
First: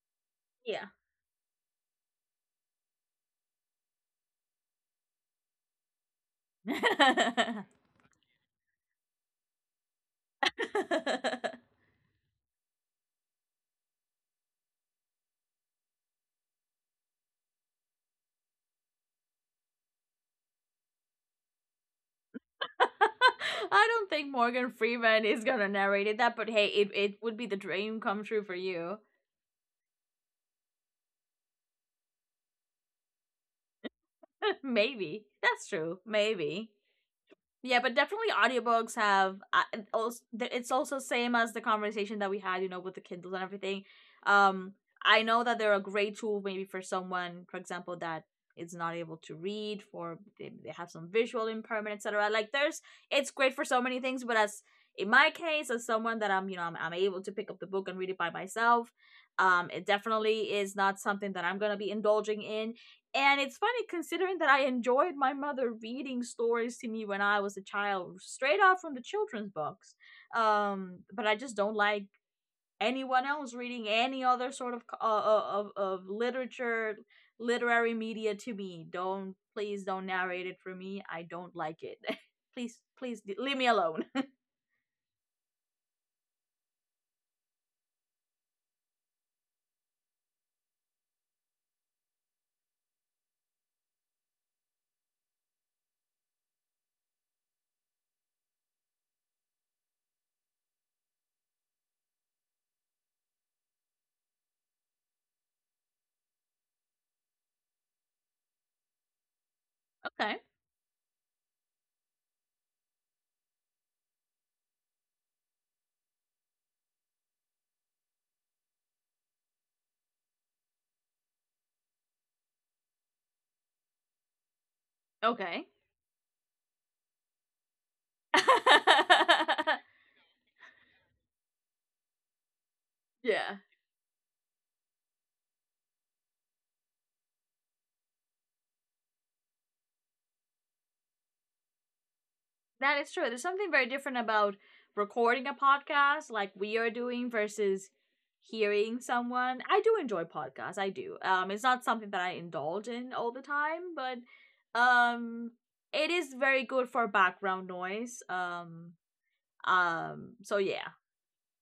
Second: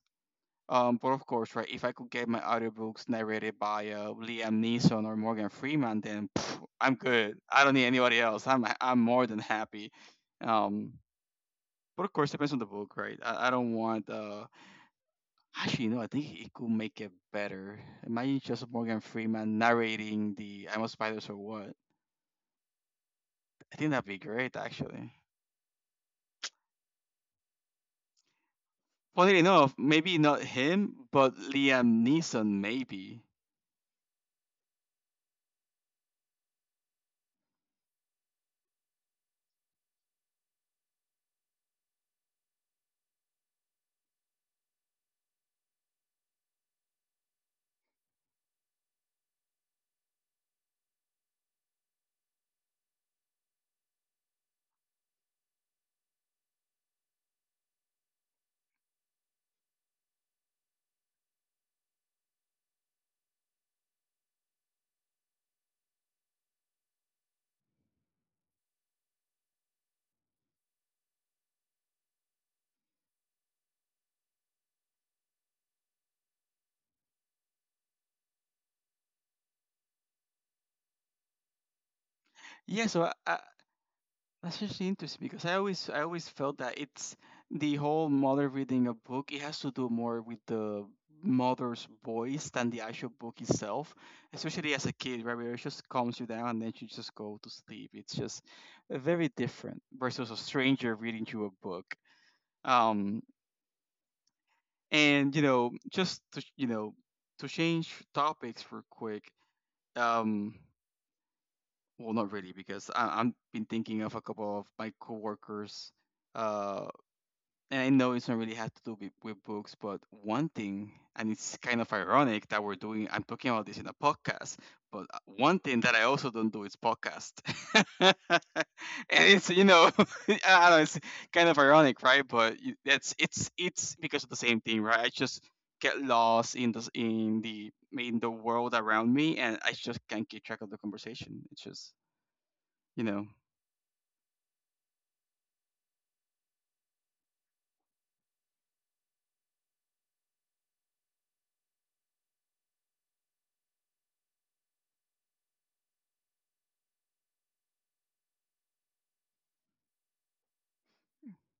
A: Yeah.
B: But of course, right, if I could get my audiobooks narrated by Liam Neeson or Morgan Freeman, then pff, I'm good. I don't need anybody else. I'm more than happy. Um, but of course, depends on the book, right? I don't want. Actually, no, I think it could make it better. Imagine just Morgan Freeman narrating the "I'm a Spider, So What." I
A: I
B: think that'd
A: don't
B: be
A: think
B: great,
A: Morgan
B: actually.
A: Freeman is gonna narrate it that, but hey, it would be the dream come true for you.
B: Funny enough, maybe not him, but Liam Neeson, maybe.
A: Maybe. That's true. Maybe. Yeah, but definitely audiobooks have, also, it's also same as the conversation that we had, with the Kindles and everything. Um I know that they're a great tool maybe for someone, for example, that is not able to read, for they have some visual impairment, etc. Like there's it's great for so many things, but as in my case, as someone that I'm, you know, I'm able to pick up the book and read it by myself, it definitely is not something that I'm gonna be indulging in. And it's funny considering that I enjoyed my mother reading stories to me when I was a child, straight out from the children's books. But I just don't like anyone else reading any other sort of of literature, literary media to me. Don't, please don't narrate it for me. I don't like it. Please,
B: Yeah, so
A: please
B: I
A: leave me alone.
B: That's actually interesting because I always felt that it's the whole mother reading a book. It has to do more with the mother's voice than the actual book itself. Especially as a kid, right? Where it just calms you down and then you just go to sleep. It's just very different versus a stranger reading you a book. Um, and you know, just to to change topics real quick.
A: Okay,
B: Um, well, not really because I've been thinking of a couple of my coworkers uh, and I know it's not really have to do with books, but one thing, and it's kind of ironic that we're doing, I'm talking about this in a podcast, but one
A: okay.
B: thing that I also don't do is podcast. And it's, you know, I don't know, it's kind of ironic, right? That's,
A: Yeah.
B: it's because of the same thing, right? I just get lost in in the world around me, and I just can't keep track of the conversation. It's just,
A: That
B: you
A: is true.
B: know,
A: There's something very different about recording a podcast like we are doing versus hearing someone. I do enjoy podcasts. I do. It's not something that I indulge in all the time, but um it is very good for background noise. So yeah.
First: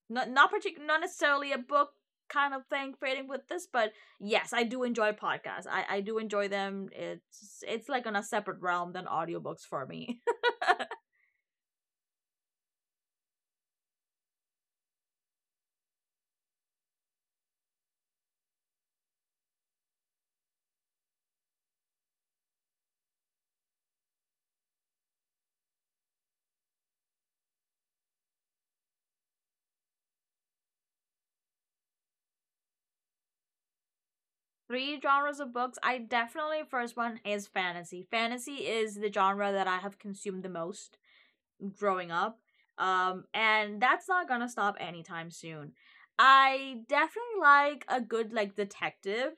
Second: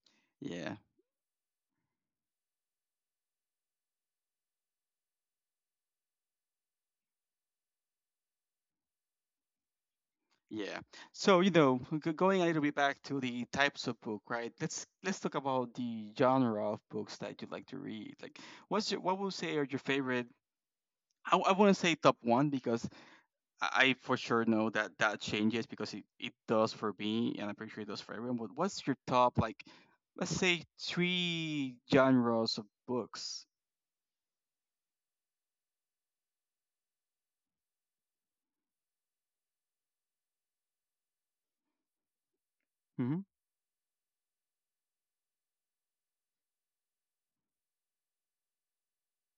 A: Not not
B: Yeah.
A: partic- not necessarily a book kind of thing fitting with this, but yes, I do enjoy podcasts. I do enjoy them. It's like on a separate realm than audiobooks for me.
B: Yeah. So, going a little bit back to the types of book, right? Let's talk about the genre of books that you like to read. Like, what would you say are your favorite? I wouldn't say top one because I for sure know that that changes because it does for me, and I'm pretty sure it does for everyone. But what's your top, like, let's say three genres of books?
A: Three genres of books. I definitely first one is fantasy. Fantasy is the genre that I have consumed the most growing up.
B: Hmm.
A: And that's not going to stop anytime soon. I definitely like a good, like, detective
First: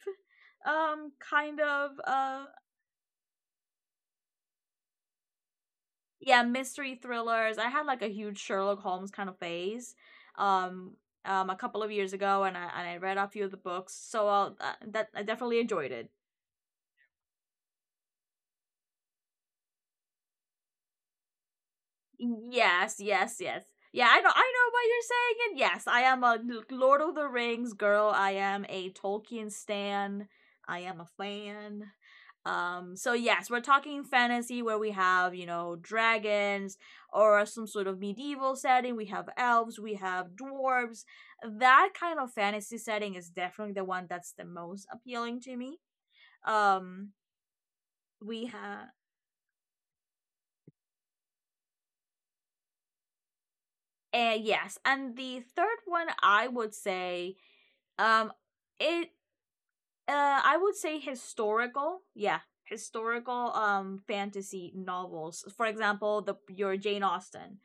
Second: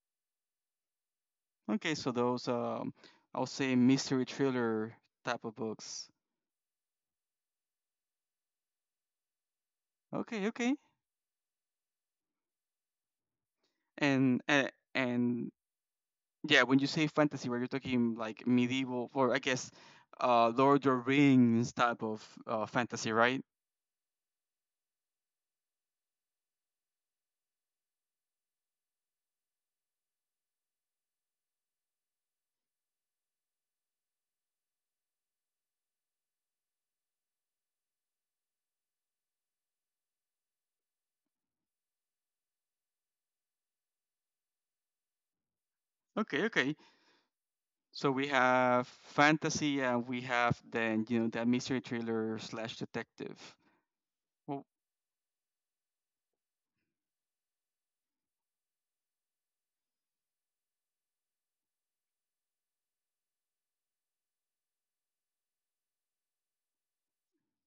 A: kind of,
B: Okay, so those I'll say mystery thriller type of books.
A: yeah, mystery thrillers. I had like a huge Sherlock Holmes kind of phase.
B: Okay, okay.
A: Um a couple of years ago, and I read a few of the books, so that I
B: And
A: definitely enjoyed it.
B: Yeah, when you say fantasy, where you're talking like medieval, or I guess, Lord of the Rings type of
A: Yes,
B: fantasy,
A: yes,
B: right?
A: yes. Yeah, I know what you're saying, and yes, I am a Lord of the Rings girl. I am a Tolkien stan. I am a fan. So yes, we're talking fantasy where we have, dragons or some sort of medieval setting. We have elves, we have dwarves. That kind of fantasy setting is definitely the one that's the most appealing to me.
B: Okay, okay.
A: Um
B: So we
A: we
B: have
A: have
B: fantasy, and we have then, you know, that mystery thriller slash detective. Well,
A: yes, and the third one I would say, Um, it I would say historical. Yeah, historical fantasy novels. For example, the your Jane Austen,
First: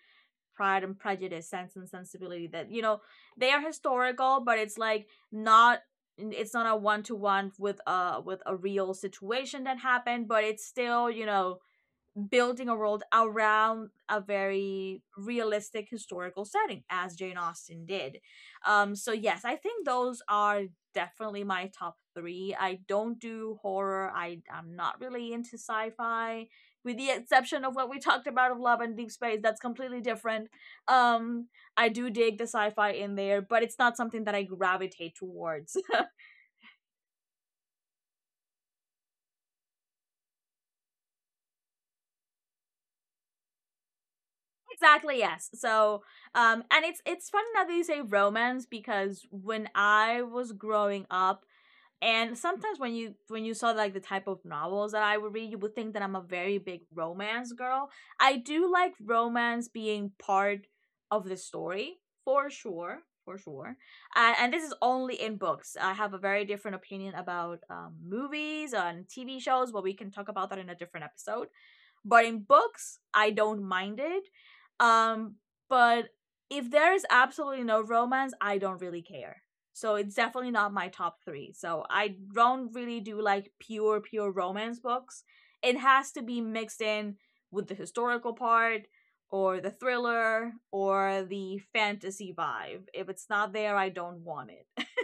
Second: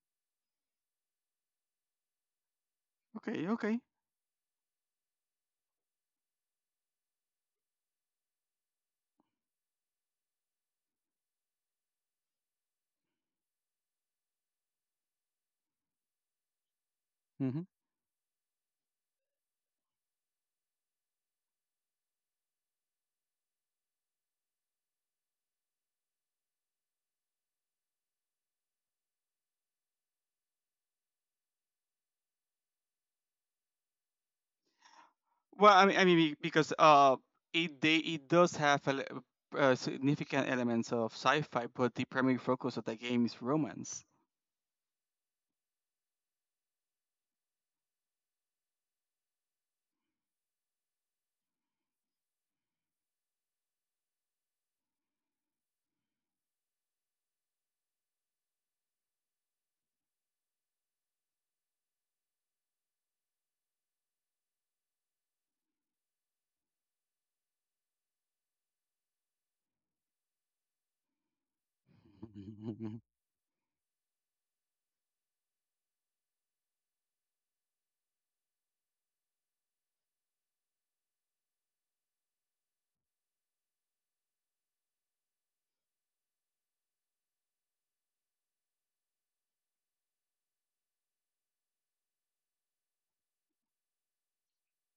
A: Pride and Prejudice, Sense and Sensibility. That,
B: okay,
A: they are
B: okay.
A: historical, but it's like not, it's not a one to one with, with a real situation that happened, but it's still, building a world around a very realistic historical setting, as Jane
B: Hmm.
A: Austen did. So yes, I think those are definitely my top three. I don't do horror. I'm not really into sci-fi, with the exception of what we talked about, of Love and Deep Space. That's completely different. um I do dig the sci-fi in there, but it's not something that I gravitate
B: Well,
A: towards.
B: I mean, be- because it they it does have a significant elements of sci-fi, but the primary focus of the game is romance.
A: Exactly, yes. So, and it's funny now that you say romance, because when I was growing up, and sometimes when you saw like the type of novels that I would read, you would think that I'm a very big romance girl. I do like romance being part of the story, for sure, for sure. And this is only in books. I have a very different opinion about, movies and TV shows, but we can talk about that in a different episode. But in books, I don't mind it. Um, but if there is absolutely no romance, I don't really care. So it's definitely not my top three. So I don't really do like pure, pure romance books. It has to be mixed in with the historical part or the thriller or the fantasy vibe. If it's not there, I don't want it.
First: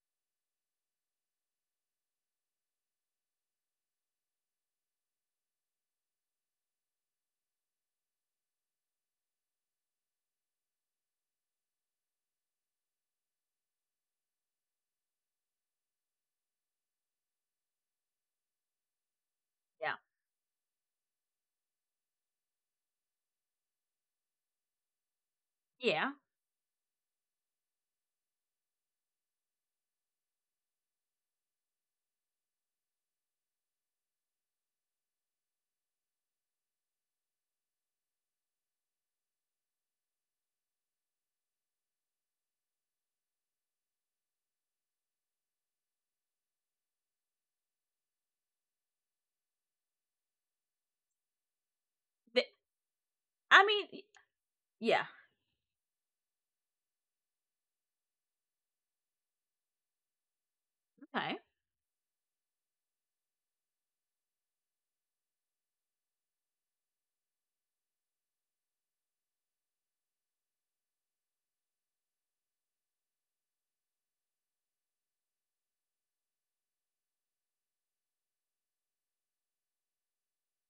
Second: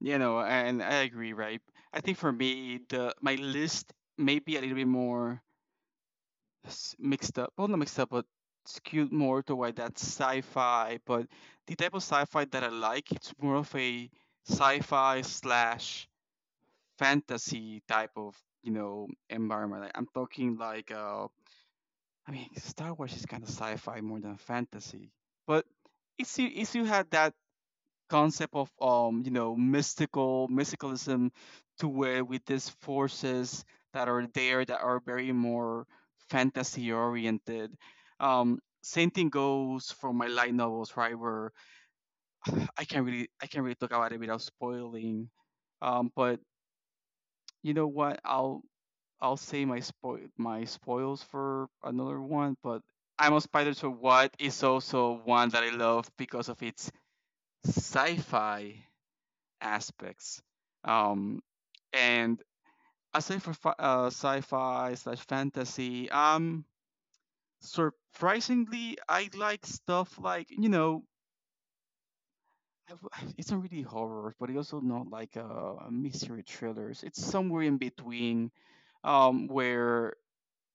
B: You know, and I agree, right? I think for me, the my list may be a little bit more mixed up. Well, not mixed up, but skewed more to that sci-fi. But the type of sci-fi that I like, it's more of a sci-fi slash fantasy type of, you know, environment. Like,
A: Yeah.
B: I'm talking like, I mean, Star Wars is kind of sci-fi more than fantasy. But
A: Yeah.
B: if you had that concept of you know, mystical mysticalism to where with these forces that are there that are very more fantasy oriented. Same thing goes for my light novels, right, where I can't really talk about it without spoiling. But you know what? I'll say my spoils for another
A: The-
B: one. But I'm a
A: I
B: Spider, So
A: mean,
B: What? Is
A: yeah.
B: also one that I love because of its sci-fi aspects. Um,
A: Okay.
B: and aside for sci-fi slash fantasy, surprisingly, I like stuff like, you know, it's not really horror, but it's also not like a mystery thrillers. It's somewhere in between, where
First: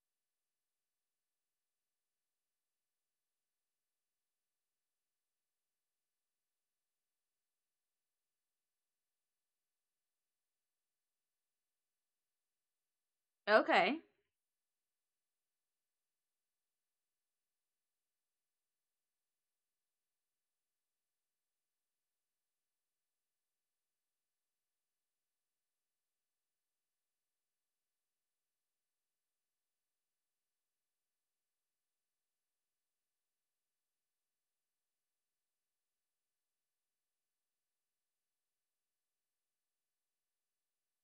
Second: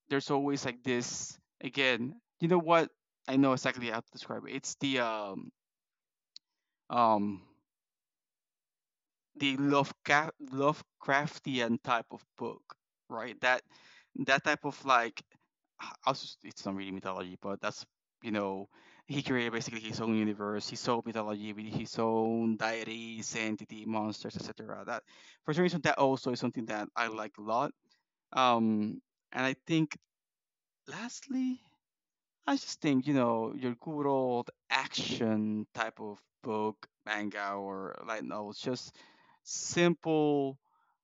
B: there's always like this. Again, you know what? I know exactly how to describe it. It's um the Lovecraftian type of book, right? That
A: Okay.
B: that type of like, h- I it's not really mythology, but that's, you know, he created basically his own universe, his own mythology with his own deities, entity, monsters, etc. That for some reason that also is something that I like a lot. Um, and I think lastly, I just think, you know, your good old action type of book, manga, or light novels, just simple,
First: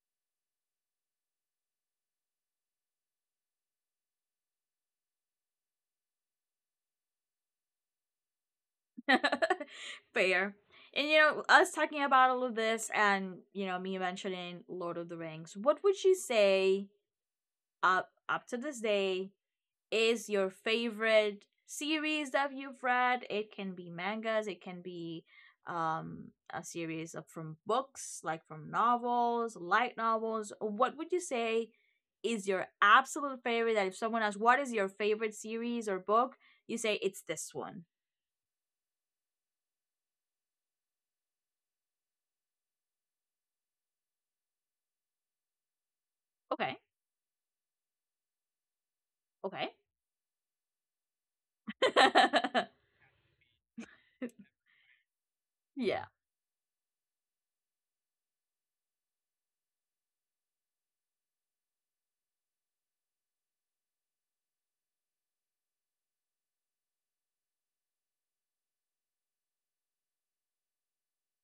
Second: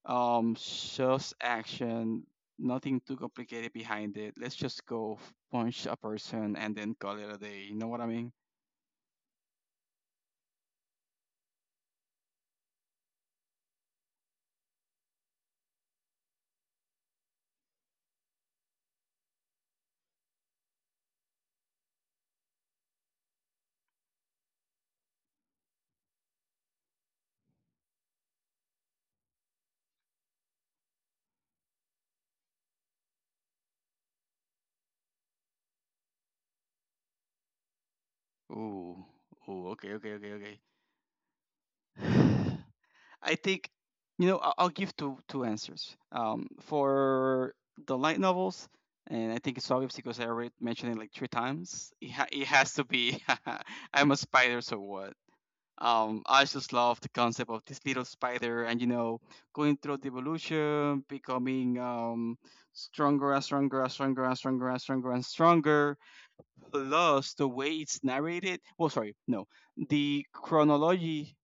B: just action, nothing too complicated behind it. Let's just go punch a person and then call it a day. You know what I mean?
A: Fair. And, us talking about all of this, and, me mentioning Lord of the Rings, what would you say up to this day is your favorite series that you've read? It can be mangas, it can be, um a series of from books, like from novels, light novels. What would you say is your absolute favorite, that if someone asks what is your favorite series or book, you say it's this one?
B: Ooh, ooh, okay, okay, okay, okay. I think, you know, I'll give two answers.
A: Okay.
B: For the light novels, and I think it's
A: Okay.
B: obvious because I already mentioned it like three times. It, it has to be. I'm a Spider, So What?
A: Yeah.
B: I just love the concept of this little spider, and you know, going through the evolution, becoming stronger and stronger and stronger and stronger and stronger and stronger. Plus, the way it's narrated. Well, sorry, no, the chronology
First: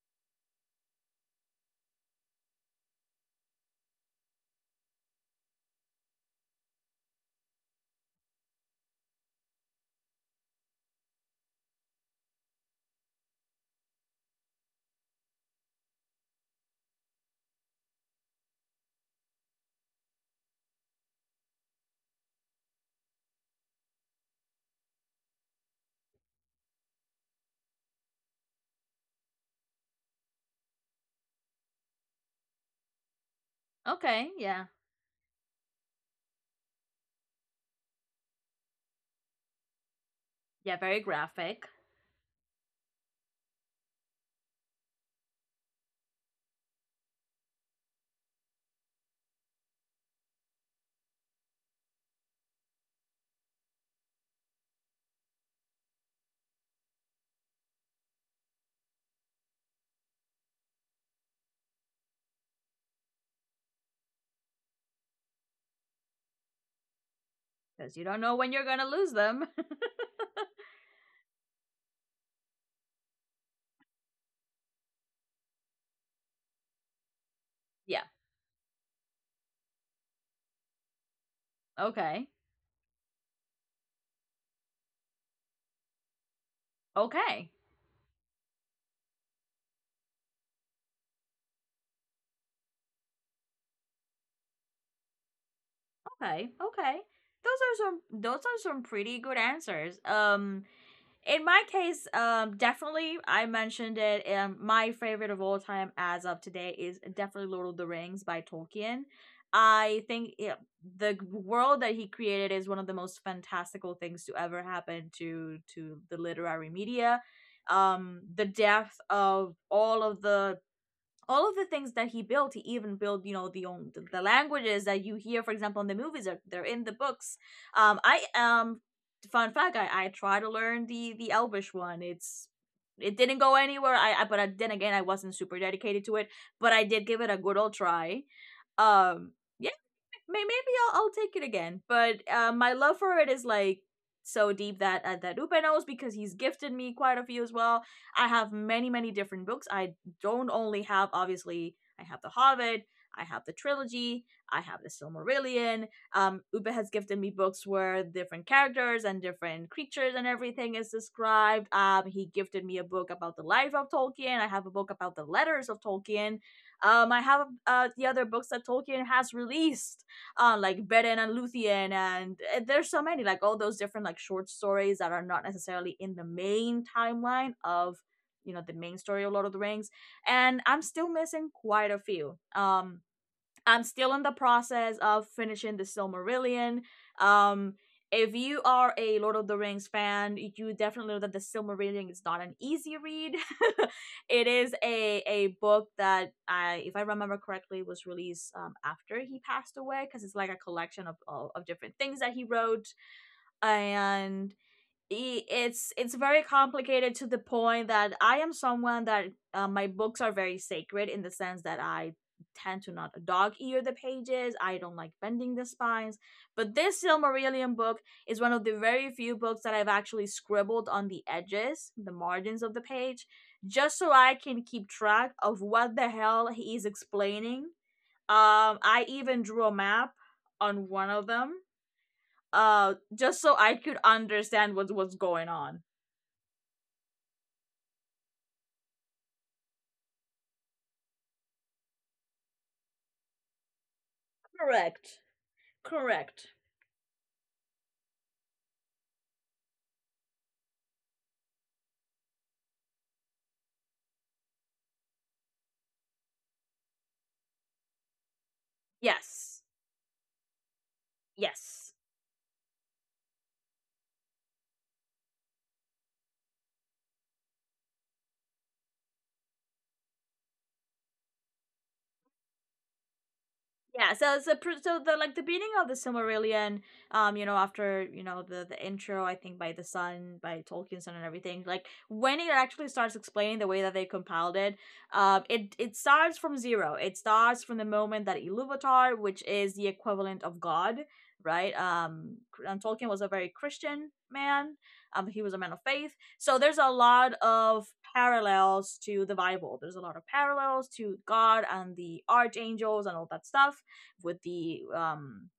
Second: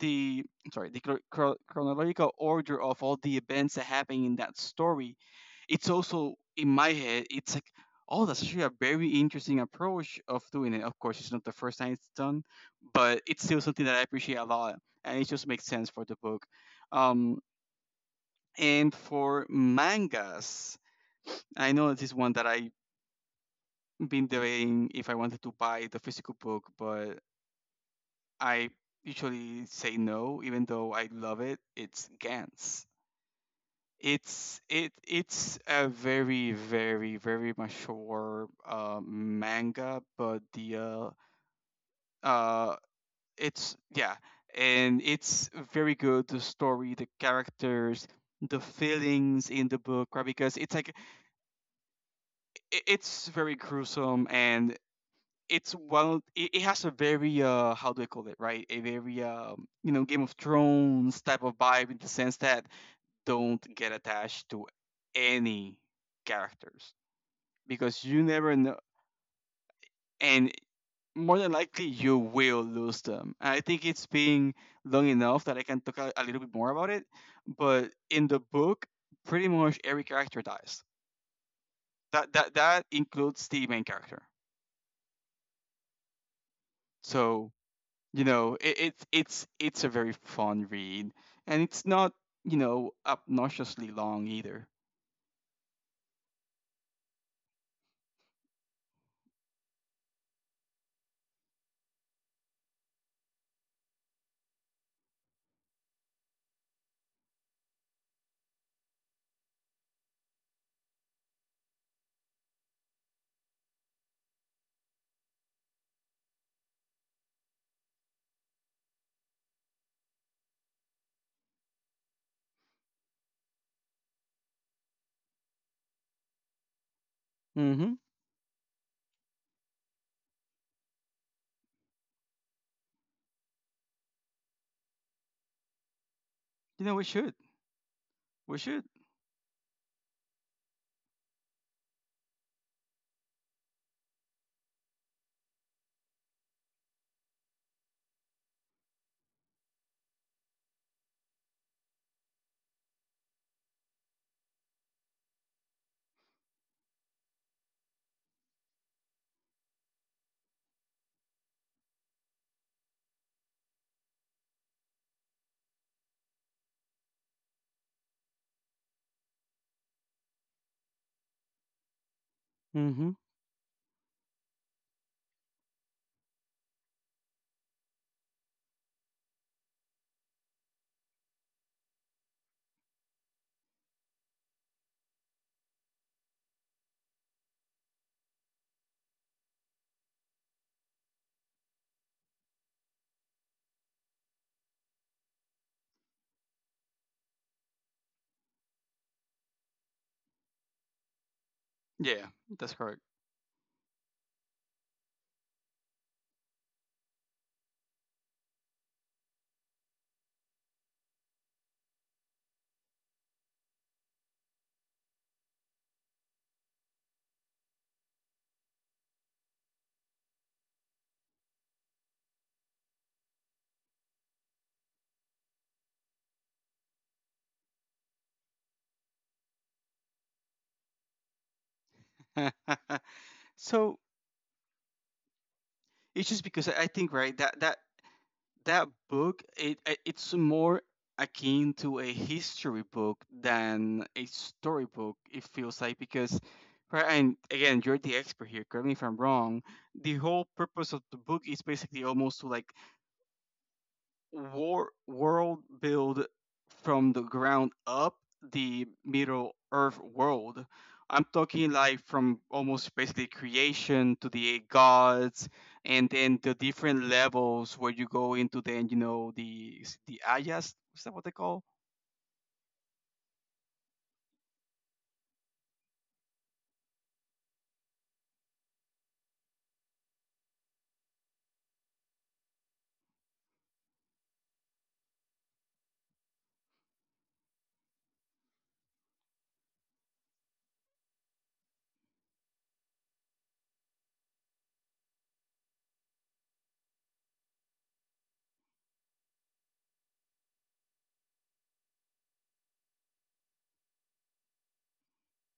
B: the sorry, the chronological order of all the events that happen in that story, it's also in my head it's like, oh, that's actually a very interesting approach of doing it. Of course it's not the first time it's done, but it's still something that I appreciate a lot, and it just makes sense for the book. Um, and for mangas, I know this is one that I've been debating if I wanted to buy the physical book, but I usually say no, even though I love it. It's Gantz.
A: Okay.
B: It's
A: Yeah.
B: it's a very very very mature manga, but the
A: Yeah, very graphic,
B: uh it's, yeah, and it's very good. The story, the characters, the feelings in the book, right? Because it's like, I it's very gruesome. And it's one. It has a very how do I call it, right? A very you know, Game of Thrones type of vibe in the sense that don't get attached to any characters.
A: because you
B: Because
A: don't
B: you
A: know when
B: never
A: you're
B: know,
A: going to lose them.
B: and more than likely you will lose them. I think it's been long enough that I can talk a little bit more about it. But
A: Yeah.
B: in the book, pretty much every character dies.
A: Okay.
B: That includes the main character.
A: Okay.
B: So you know, it's it's a very fun read, and it's not, you know, obnoxiously long either.
A: Okay, okay. Those are some pretty good answers. In my case, definitely I mentioned it, my favorite of all time as of today is definitely Lord of the Rings by Tolkien. I think the world that he created is one of the most fantastical things to ever happen to the literary media. The depth of all of the, things that he built, he even built, the own languages that you hear, for example, in the movies, are they're in the books.
B: Mm-hmm.
A: I, fun fact, I try to learn the Elvish one. It didn't go anywhere. Then again, I wasn't super dedicated to it, but I
B: You know,
A: did give it a good old try.
B: we should.
A: um yeah, maybe I'll, take it again. But, my love for it is like so deep that Upe knows because he's gifted me quite a few as well. I have many many different books. I don't only have, obviously I have the Hobbit, I have the trilogy, I have the Silmarillion. Upe has gifted me books where different characters and different creatures and everything is described. He gifted me a book about the life of Tolkien. I have a book about the letters of Tolkien. I have, the other books that Tolkien has released, like Beren and Luthien, and, there's so
B: Mm-hmm.
A: many, like, all those different like short stories that are not necessarily in the main timeline of, the main story of Lord of the Rings, and I'm still missing quite a few. I'm still in the process of finishing the Silmarillion. Um, if you are a Lord of the Rings fan, you definitely know that the Silmarillion is not an easy read. It is a book that I, if I remember correctly, was released after he passed away because it's like a collection of, of different things
B: Yeah,
A: that he
B: that's
A: wrote,
B: correct.
A: and it's very complicated to the point that I am someone that my books are very sacred in the sense that I tend to not dog ear the pages. I don't like bending the spines. But this Silmarillion book is one of the very few books that I've actually scribbled on the edges, the margins of the page, just so I can keep track of what the hell he is explaining. I even drew a map on one of them, just so I could
B: so
A: understand what's going on.
B: it's just because I think, right, that that book, it's more akin to a history book than a storybook,
A: Correct.
B: it feels like. Because,
A: Correct.
B: right, and again, you're the expert here, correct me if I'm wrong, the whole purpose of the book is basically almost to like war world build from the ground up the Middle
A: Yes.
B: Earth world. I'm talking
A: Yes.
B: like from almost basically creation to the gods, and then the different levels where you go into. Then you know, the, is it the Ayas, is that what they call?
A: Yeah, so the beginning of the Silmarillion, you know, after you know the intro, I think by the Sun, by Tolkien's Son and everything, like when it actually starts explaining the way that they compiled it. It starts from zero. It starts from the moment that Iluvatar, which is the equivalent of God, right? Tolkien was a very Christian man. He was a man of faith. So there's a lot of parallels to the Bible. There's a lot of parallels to God and the archangels and all that stuff with the um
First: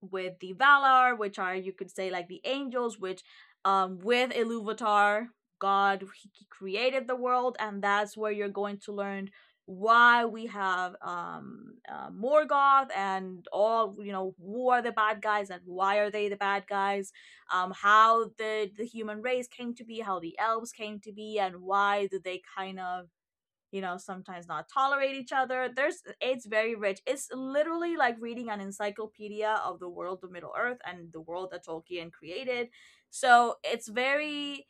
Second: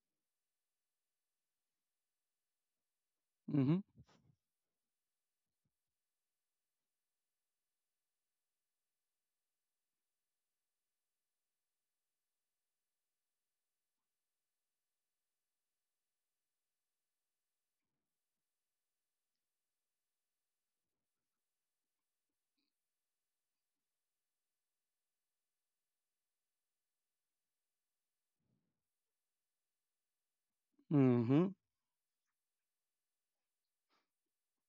A: with the Valar, which are, you could say, like the angels, which
B: Mm-hmm.
A: with Iluvatar, God he created the world, and that's where you're going to learn why we have Morgoth and all, you know, who are the bad guys and why are they the bad guys. How the human race came to be, how the elves came to be, and why do they kind of, you know, sometimes not tolerate each other. There's It's very rich. It's literally like reading an encyclopedia of the world of Middle Earth and the
B: Mm-hmm.
A: world that Tolkien created. So it's very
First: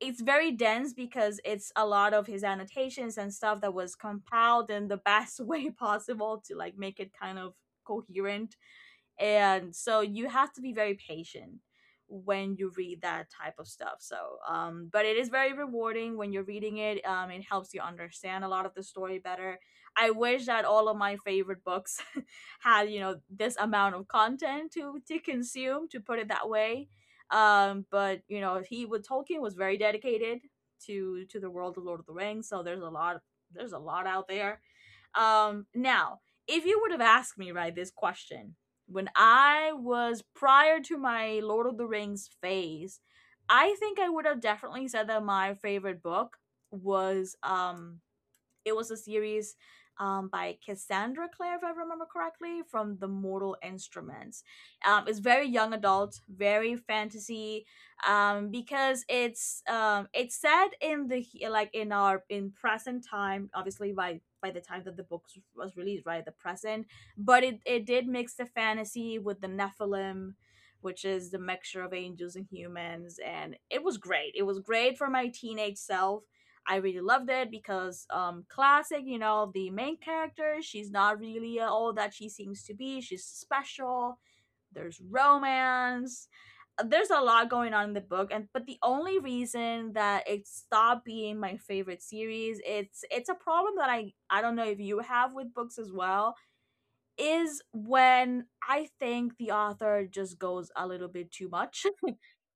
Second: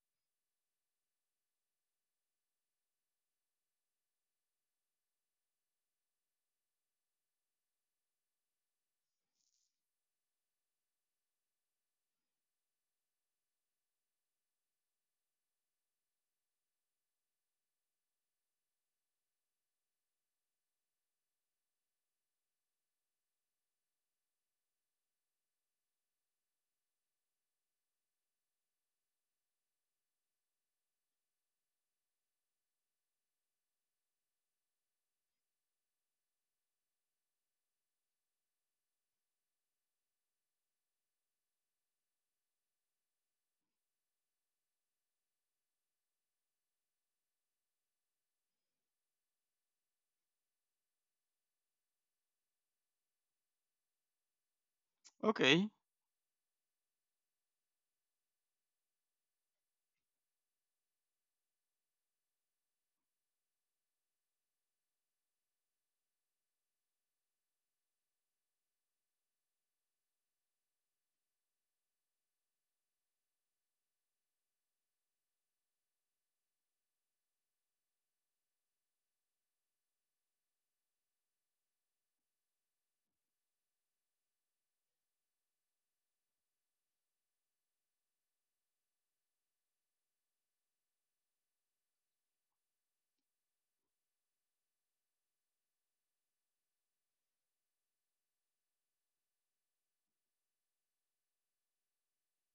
A: it's very dense because it's a lot of his annotations and stuff that was compiled in the best way possible to, like, make it kind of coherent. And so you have to be very patient when you read that type of stuff, so but it is very rewarding when you're reading it. It helps you understand a lot of the story better. I wish that all of my favorite books had, you know, this amount of content to consume, to put it that way. But, you know, he with Tolkien was very dedicated to the world of Lord of the Rings, so there's a lot, there's a lot out there. Now, if you would have asked me, right, this question when I was prior to my Lord of the Rings phase, I think I would have definitely said that my favorite book was it was a series, by Cassandra Clare, if I remember correctly, from the Mortal Instruments. It's very
B: Okay.
A: young adult, very fantasy, because it's set in the, like, in our, in present time, obviously by the time that the book was released, right, the present. But it did mix the fantasy with the Nephilim, which is the mixture of angels and humans, and it was great for my teenage self. I really loved it because classic, you know, the main character, she's not really all that she seems to be. She's special. There's romance. There's a lot going on in the book, and but the only reason that it stopped being my favorite series, it's a problem that I don't know if you have with books as well, is when I think the author just goes a little bit too much.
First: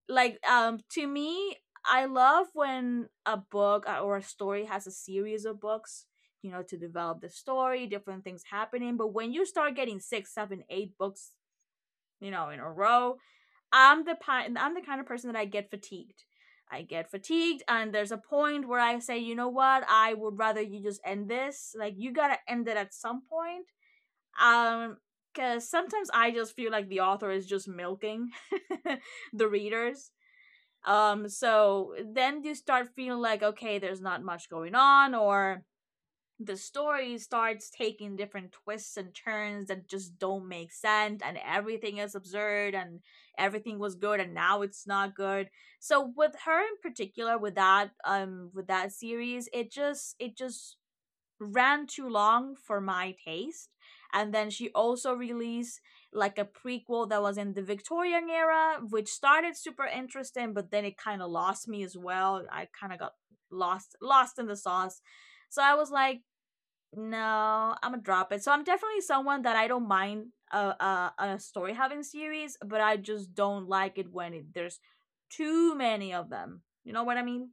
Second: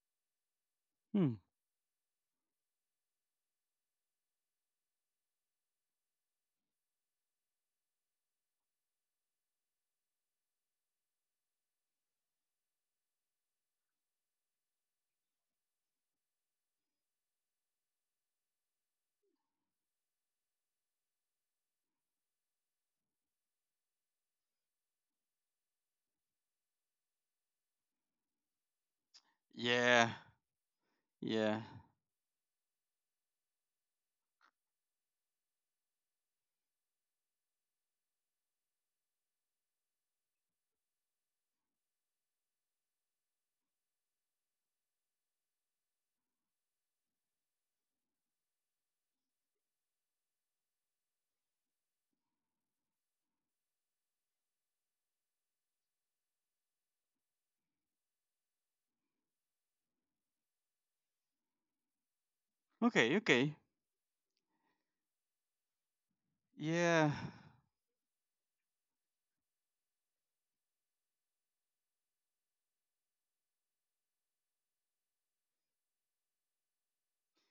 A: Like, to
B: Hmm.
A: me, I love when a book, or a story has a series of books, you know, to develop the story, different things happening, but when you start getting six, seven, eight books, you know, in a row, I'm the kind of person that I get fatigued. I get fatigued, and there's a point where I say, you know what, I would rather you just end this. Like, you gotta end it at some point. um because sometimes I just feel like the author is just milking the
B: Yeah.
A: readers.
B: Yeah.
A: So then you start feeling like, okay, there's not much going on, or the story starts taking different twists and turns that just don't make sense, and everything is absurd, and everything was good, and now it's not good. So with her in particular, with that series, it just ran too long for my taste. And then she also released, like, a prequel that was in the Victorian era, which started super interesting, but then it kind of lost me as well. I kind of got
B: Okay. Okay.
A: lost in the sauce. So I was like,
B: Yeah,
A: no, I'm gonna drop it. So I'm definitely someone that I don't mind a story having series, but I just don't like it when it, there's too many of them. You know what I mean?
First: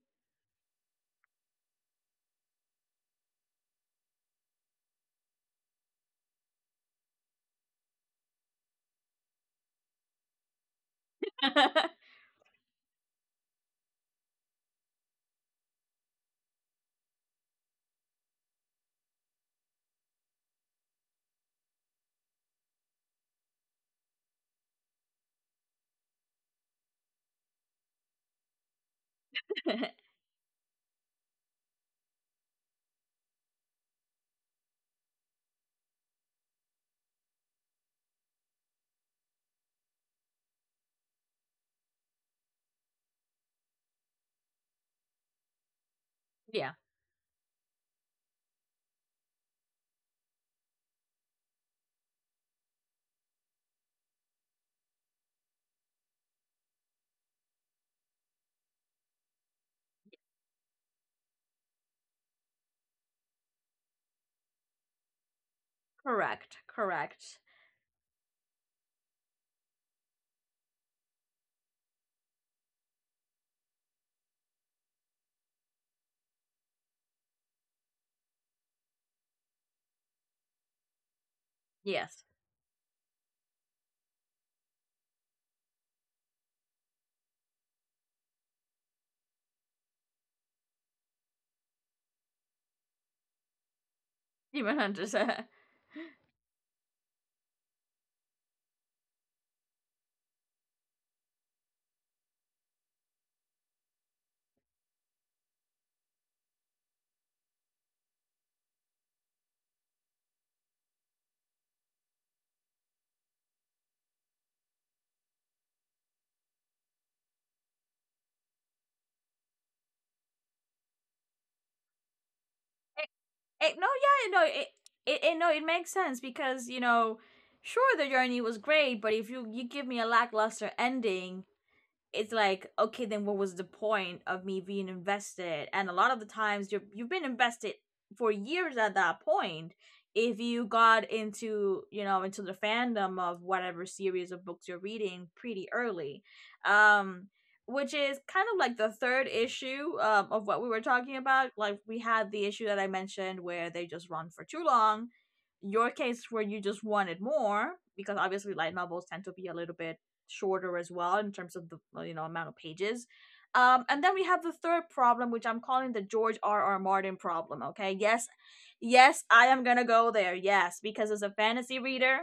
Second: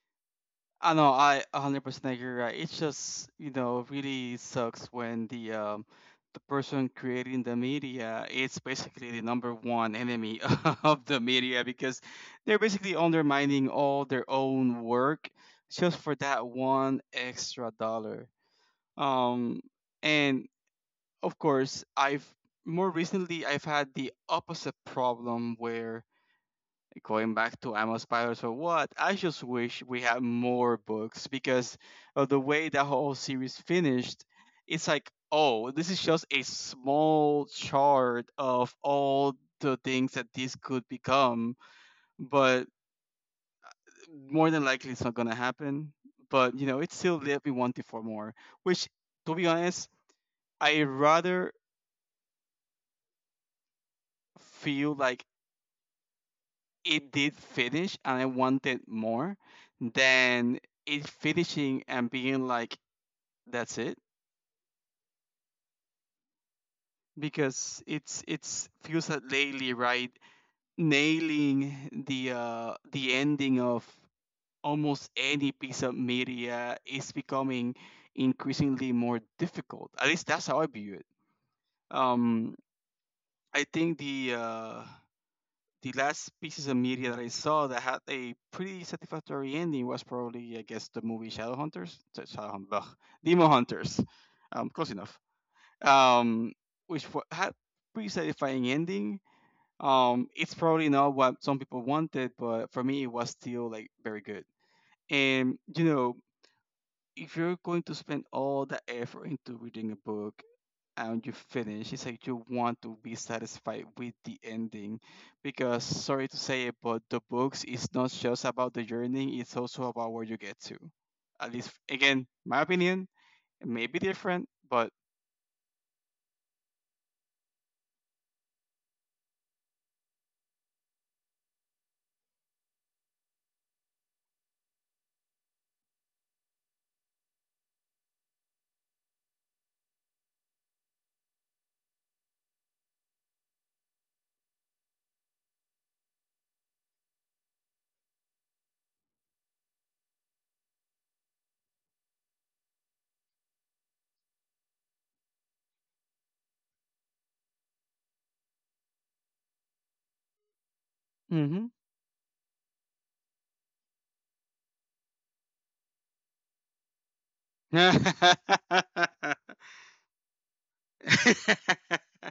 B: I know, I 100% agree, right? It's just, you know, Really sucks when the person creating the media is basically the number one enemy of the media because they're basically undermining all their own work just for that one extra dollar. Um, and of course, I've more recently I've had the opposite problem where going back to Amos Pylor or what? I just wish we had more books because of the way that whole series finished. It's like, oh, this is just a small chart of all the things that this could become, but more than likely it's not gonna happen. But you
A: Yeah,
B: know, it still left me wanting for more. Which, to be honest, I rather feel like it did finish and I wanted more than it finishing and being like that's it.
A: correct, correct.
B: Because it's feels that lately, right, nailing the ending of almost any piece of media is becoming increasingly more difficult. At least that's how I view it.
A: Yes.
B: Um, I think the last pieces of media that I saw that had a pretty satisfactory ending was probably, I guess, the movie Shadowhunters. Demon Hunters.
A: Demon
B: Close enough.
A: Hunters.
B: Um, which had pretty satisfying ending. It's probably not what some people wanted, but for me, it was still like very good. And you know, if you're going to spend all that effort into reading a book and you finish, it's like you want to be satisfied with the ending. Because sorry to say it, but the books is not just about the journey, it's also about where you get to. At least again, my opinion, it may
A: No,
B: be
A: yeah,
B: different,
A: no,
B: but
A: no, it makes sense because, you know, sure, the journey was great, but if you give me a lackluster ending, it's like, okay, then what was the point of me being invested? And a lot of the times you've been invested for years at that point if you got into, you know, into the fandom of whatever series of books you're reading pretty early. um which is kind of like the third issue, of what we were talking about. Like, we had the issue that I mentioned where they just run for too long, your case where you just wanted more because obviously light novels tend to be a little bit shorter as well in terms
B: mm-hmm.
A: of the, you know, amount of pages. And then we have the third problem, which I'm calling the George R. R. Martin problem. Okay, yes, yes, I am gonna go there. Yes, because as a fantasy
B: mm-hmm.
A: reader,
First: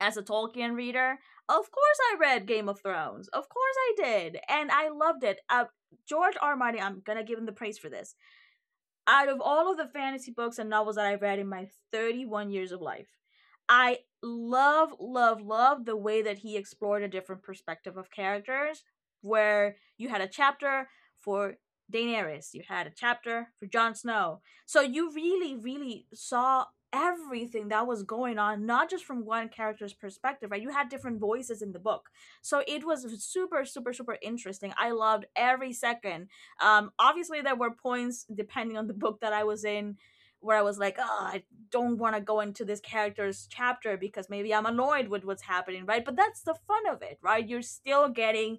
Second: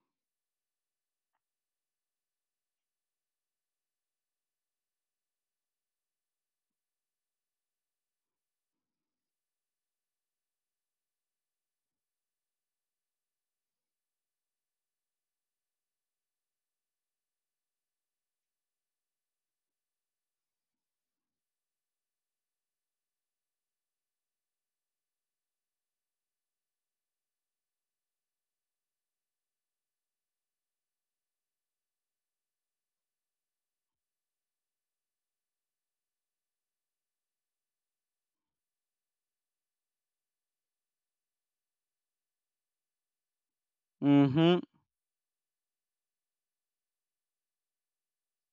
A: as a Tolkien reader, of course I read Game of Thrones. Of course I did, and I loved it. George R. R. Martin, I'm gonna give him the praise for this. Out of all of the fantasy books and novels that I've read in my 31 years of life, I love, love, love the way that he explored a different perspective of characters. Where you had a chapter for Daenerys, you had a chapter for Jon Snow. So you really, really saw everything that was going on, not just from one character's perspective, right? You had different voices in the book. So it was super, super, super interesting. I loved every second. Obviously, there were points depending on the book that I was in where I was like, oh, I don't want to go into this character's chapter because maybe I'm annoyed with what's happening, right? But that's the fun of it, right? You're still getting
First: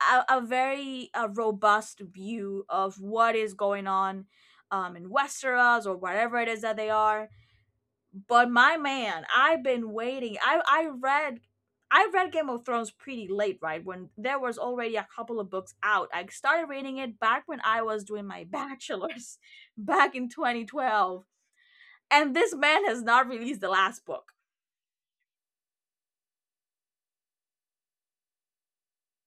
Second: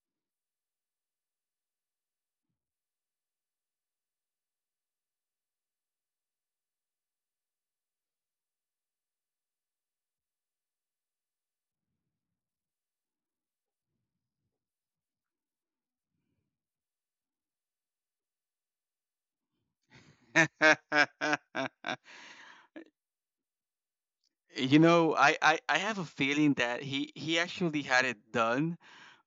A: a very a robust view of what is going on, in Westeros or whatever it is that they are. But my man, I've been waiting. I read Game of Thrones pretty late, right? When there was already a couple of books out. I started reading it back when I was doing my bachelor's back in 2012. And this man has not released the last book.
B: You know, I have a feeling that he actually had it done,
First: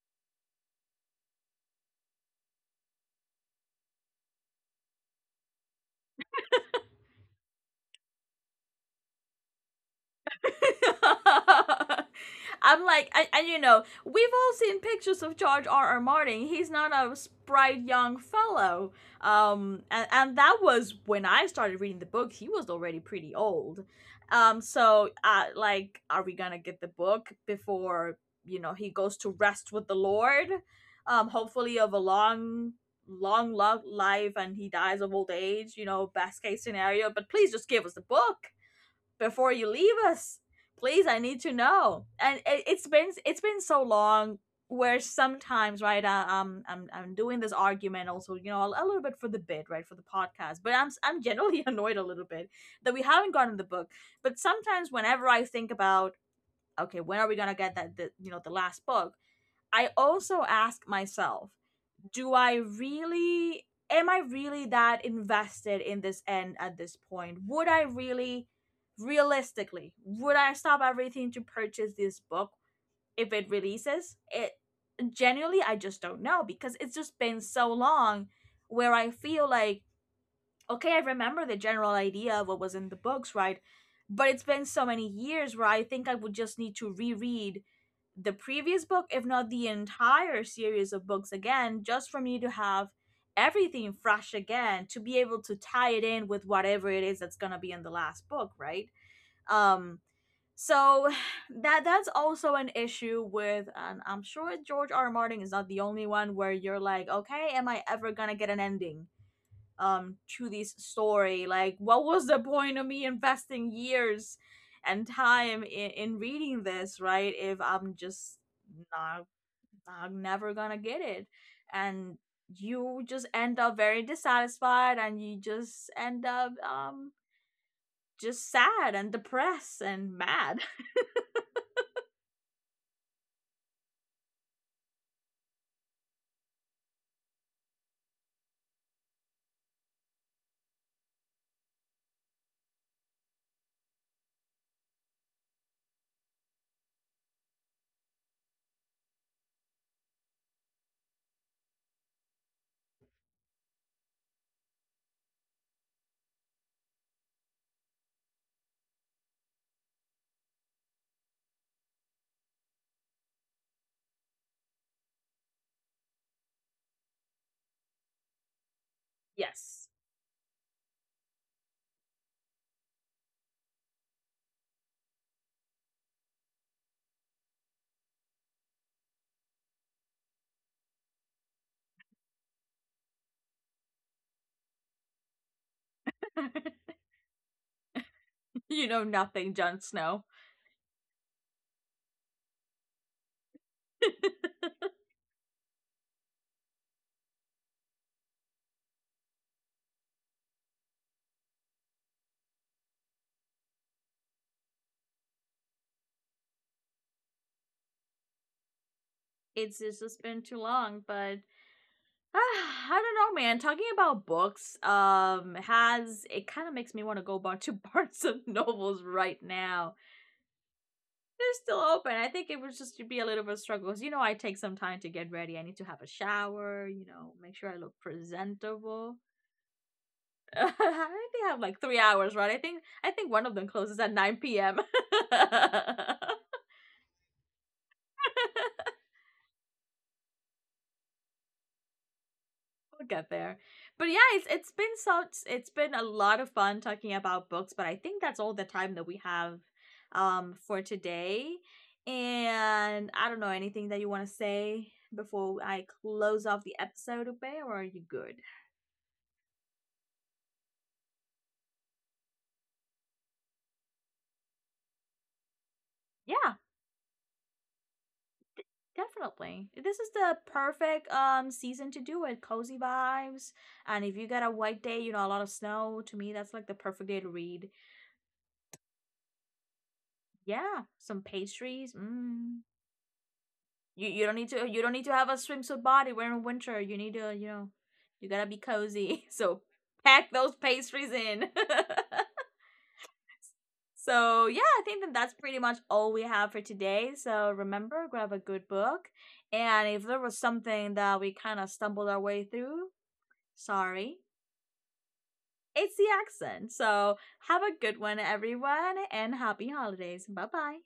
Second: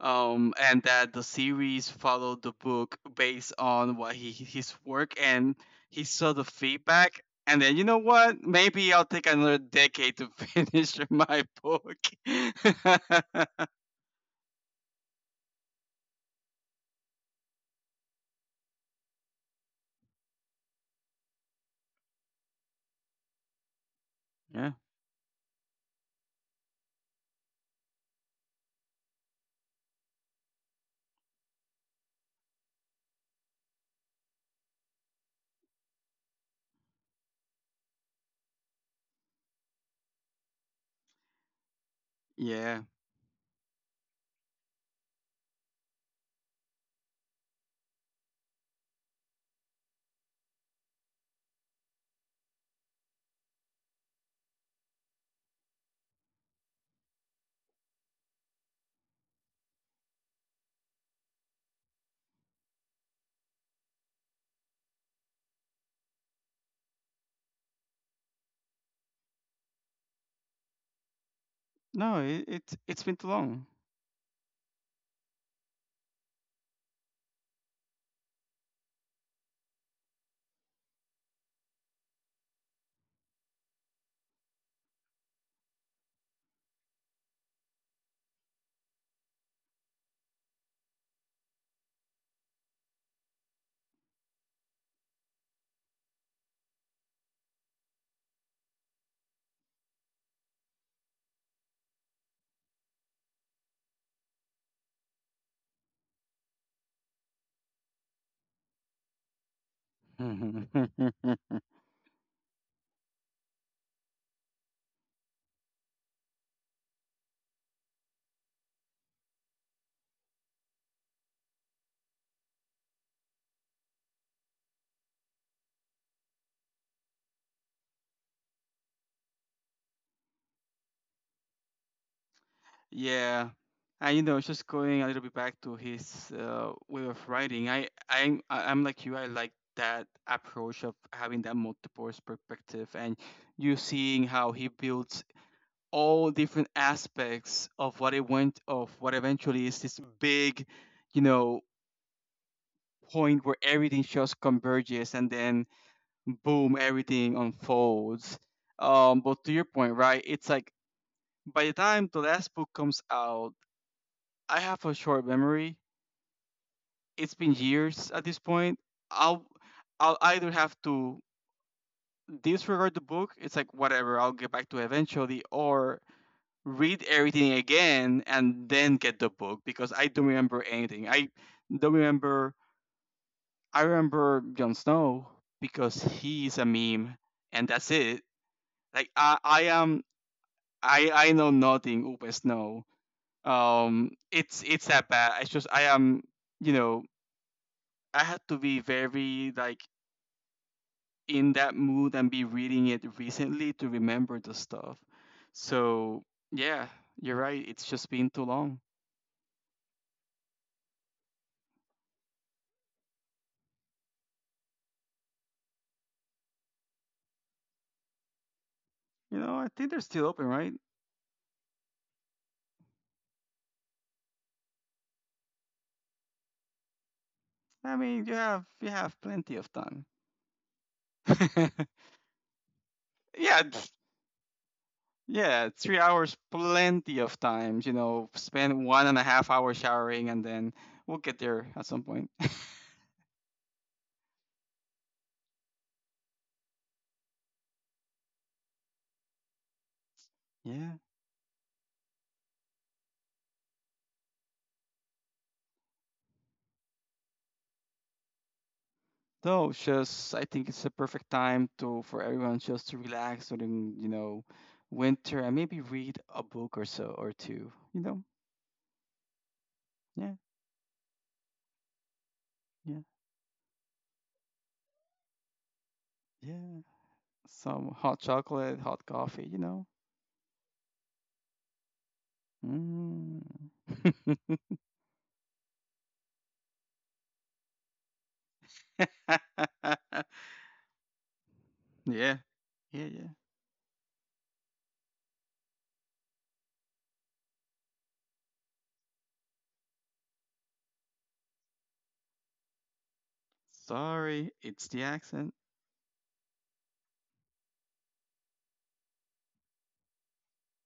B: and that the series followed the book based on what he his work, and he saw the feedback. And then you know what? Maybe I'll take another decade to finish my book.
A: I'm like, and, you know, we've all seen pictures of George R. R. Martin. He's not a bright young fellow. And that was when I started reading the book. He was already pretty old.
B: yeah,
A: Like, are we gonna get the book before, you know, he goes to rest with the Lord? Hopefully of a long, long, long life, and he dies of old age. You know, best case scenario. But please just give us the book before you leave us. Please, I need to know. And it,
B: yeah.
A: it's been it's been so long, where sometimes, right, I'm doing this argument also, you know, a little bit for the bit, right, for the podcast, but I'm generally annoyed a little bit that we haven't gotten the book. But sometimes, whenever I think about, okay, when are we gonna get that, the, you know, the last book, I also ask myself, do I really am I really that invested in this end at this point? Would I really Realistically, would I stop everything to purchase
B: No,
A: this book
B: it's been
A: if it
B: too
A: releases? It Genuinely, I just don't know because it's just been so long, where I feel like, okay, I remember the general idea of what was in the books, right? But it's been so many years where I think I would just need to reread the previous book, if not the entire series of books again, just for me to have everything fresh again to be able to tie it in with whatever it is that's going to be in the last book, right? Um so that's also an issue with, and I'm sure George R. R. Martin is not the only one where you're like, "Okay, am I ever going to get an ending?" To
B: long.
A: this story. Like, what was the point of me investing years and time in reading this, right? If I'm just not, I'm never gonna get it, and you just end up very dissatisfied, and you just end up just sad and depressed and mad.
B: Yeah, and you know, just going a little bit back to his way of writing, I'm like you. I like that approach of having that multiverse perspective, and you seeing how he builds all different aspects of what it went of what eventually is this big, you know, point where everything just converges, and then boom, everything unfolds. But to your point, right? It's like by the time the last book comes out. I have a short memory, it's been years at this point. I'll
A: Yes.
B: I'll either have to disregard the book. It's like whatever. I'll get back to it eventually, or read everything again and then get the book because I don't remember anything. I don't remember. I remember Jon Snow because he's a meme, and that's it.
A: You know
B: Like
A: nothing,
B: I
A: Jon
B: am,
A: Snow.
B: I know nothing over Snow. It's that bad. It's just I am, you know, I had to be very like in that mood and be reading it recently to remember the stuff. So yeah, you're right. It's just been too long.
A: It's just been too long, but Uh, I don't know, man. Talking about books, has it kind of makes me want to go back to Barnes and Nobles
B: You
A: right
B: know, I think
A: now.
B: they're still open, right?
A: They're still open. I think it would just be a little bit of a struggle, 'cause, you know, I take some time to get ready. I need to have a shower. You know, make sure I
B: I
A: look
B: mean, you have
A: presentable.
B: plenty of time.
A: I think I have
B: yeah,
A: like 3 hours, right? I think one of them
B: it's-
A: closes at 9 p.m.
B: yeah, 3 hours, plenty of time. You know, spend one and a half hour showering, and then we'll get there at some point.
A: We'll get there. But yeah, it's been a lot of fun talking about books, but I think that's all the time that we have for
B: Yeah.
A: today. And I don't know anything that you want to say before I close off the episode, Ube, or are you good?
B: No, it's just I think it's a perfect time to for everyone just to relax during, you know, winter, and maybe read a
A: Yeah,
B: book or so or two. You know?
A: definitely. This is
B: Yeah,
A: the perfect season to do it. Cozy
B: yeah,
A: vibes. And if you got a white day, you know, a lot of snow, to me that's like the
B: yeah.
A: perfect day to read.
B: Some hot chocolate, hot coffee, you know?
A: Yeah, some pastries. Mm.
B: Mm.
A: You don't need to have a swimsuit body. Wearing winter. You need to, you gotta be cozy. So pack those pastries in.
B: yeah. Yeah, yeah.
A: So yeah, I think that's pretty much all we have for today. So remember, grab a good book, and if there was something that we kind of stumbled our way through, sorry,
B: Sorry, it's the accent.
A: it's the accent. So have a good one, everyone, and happy holidays. Bye bye.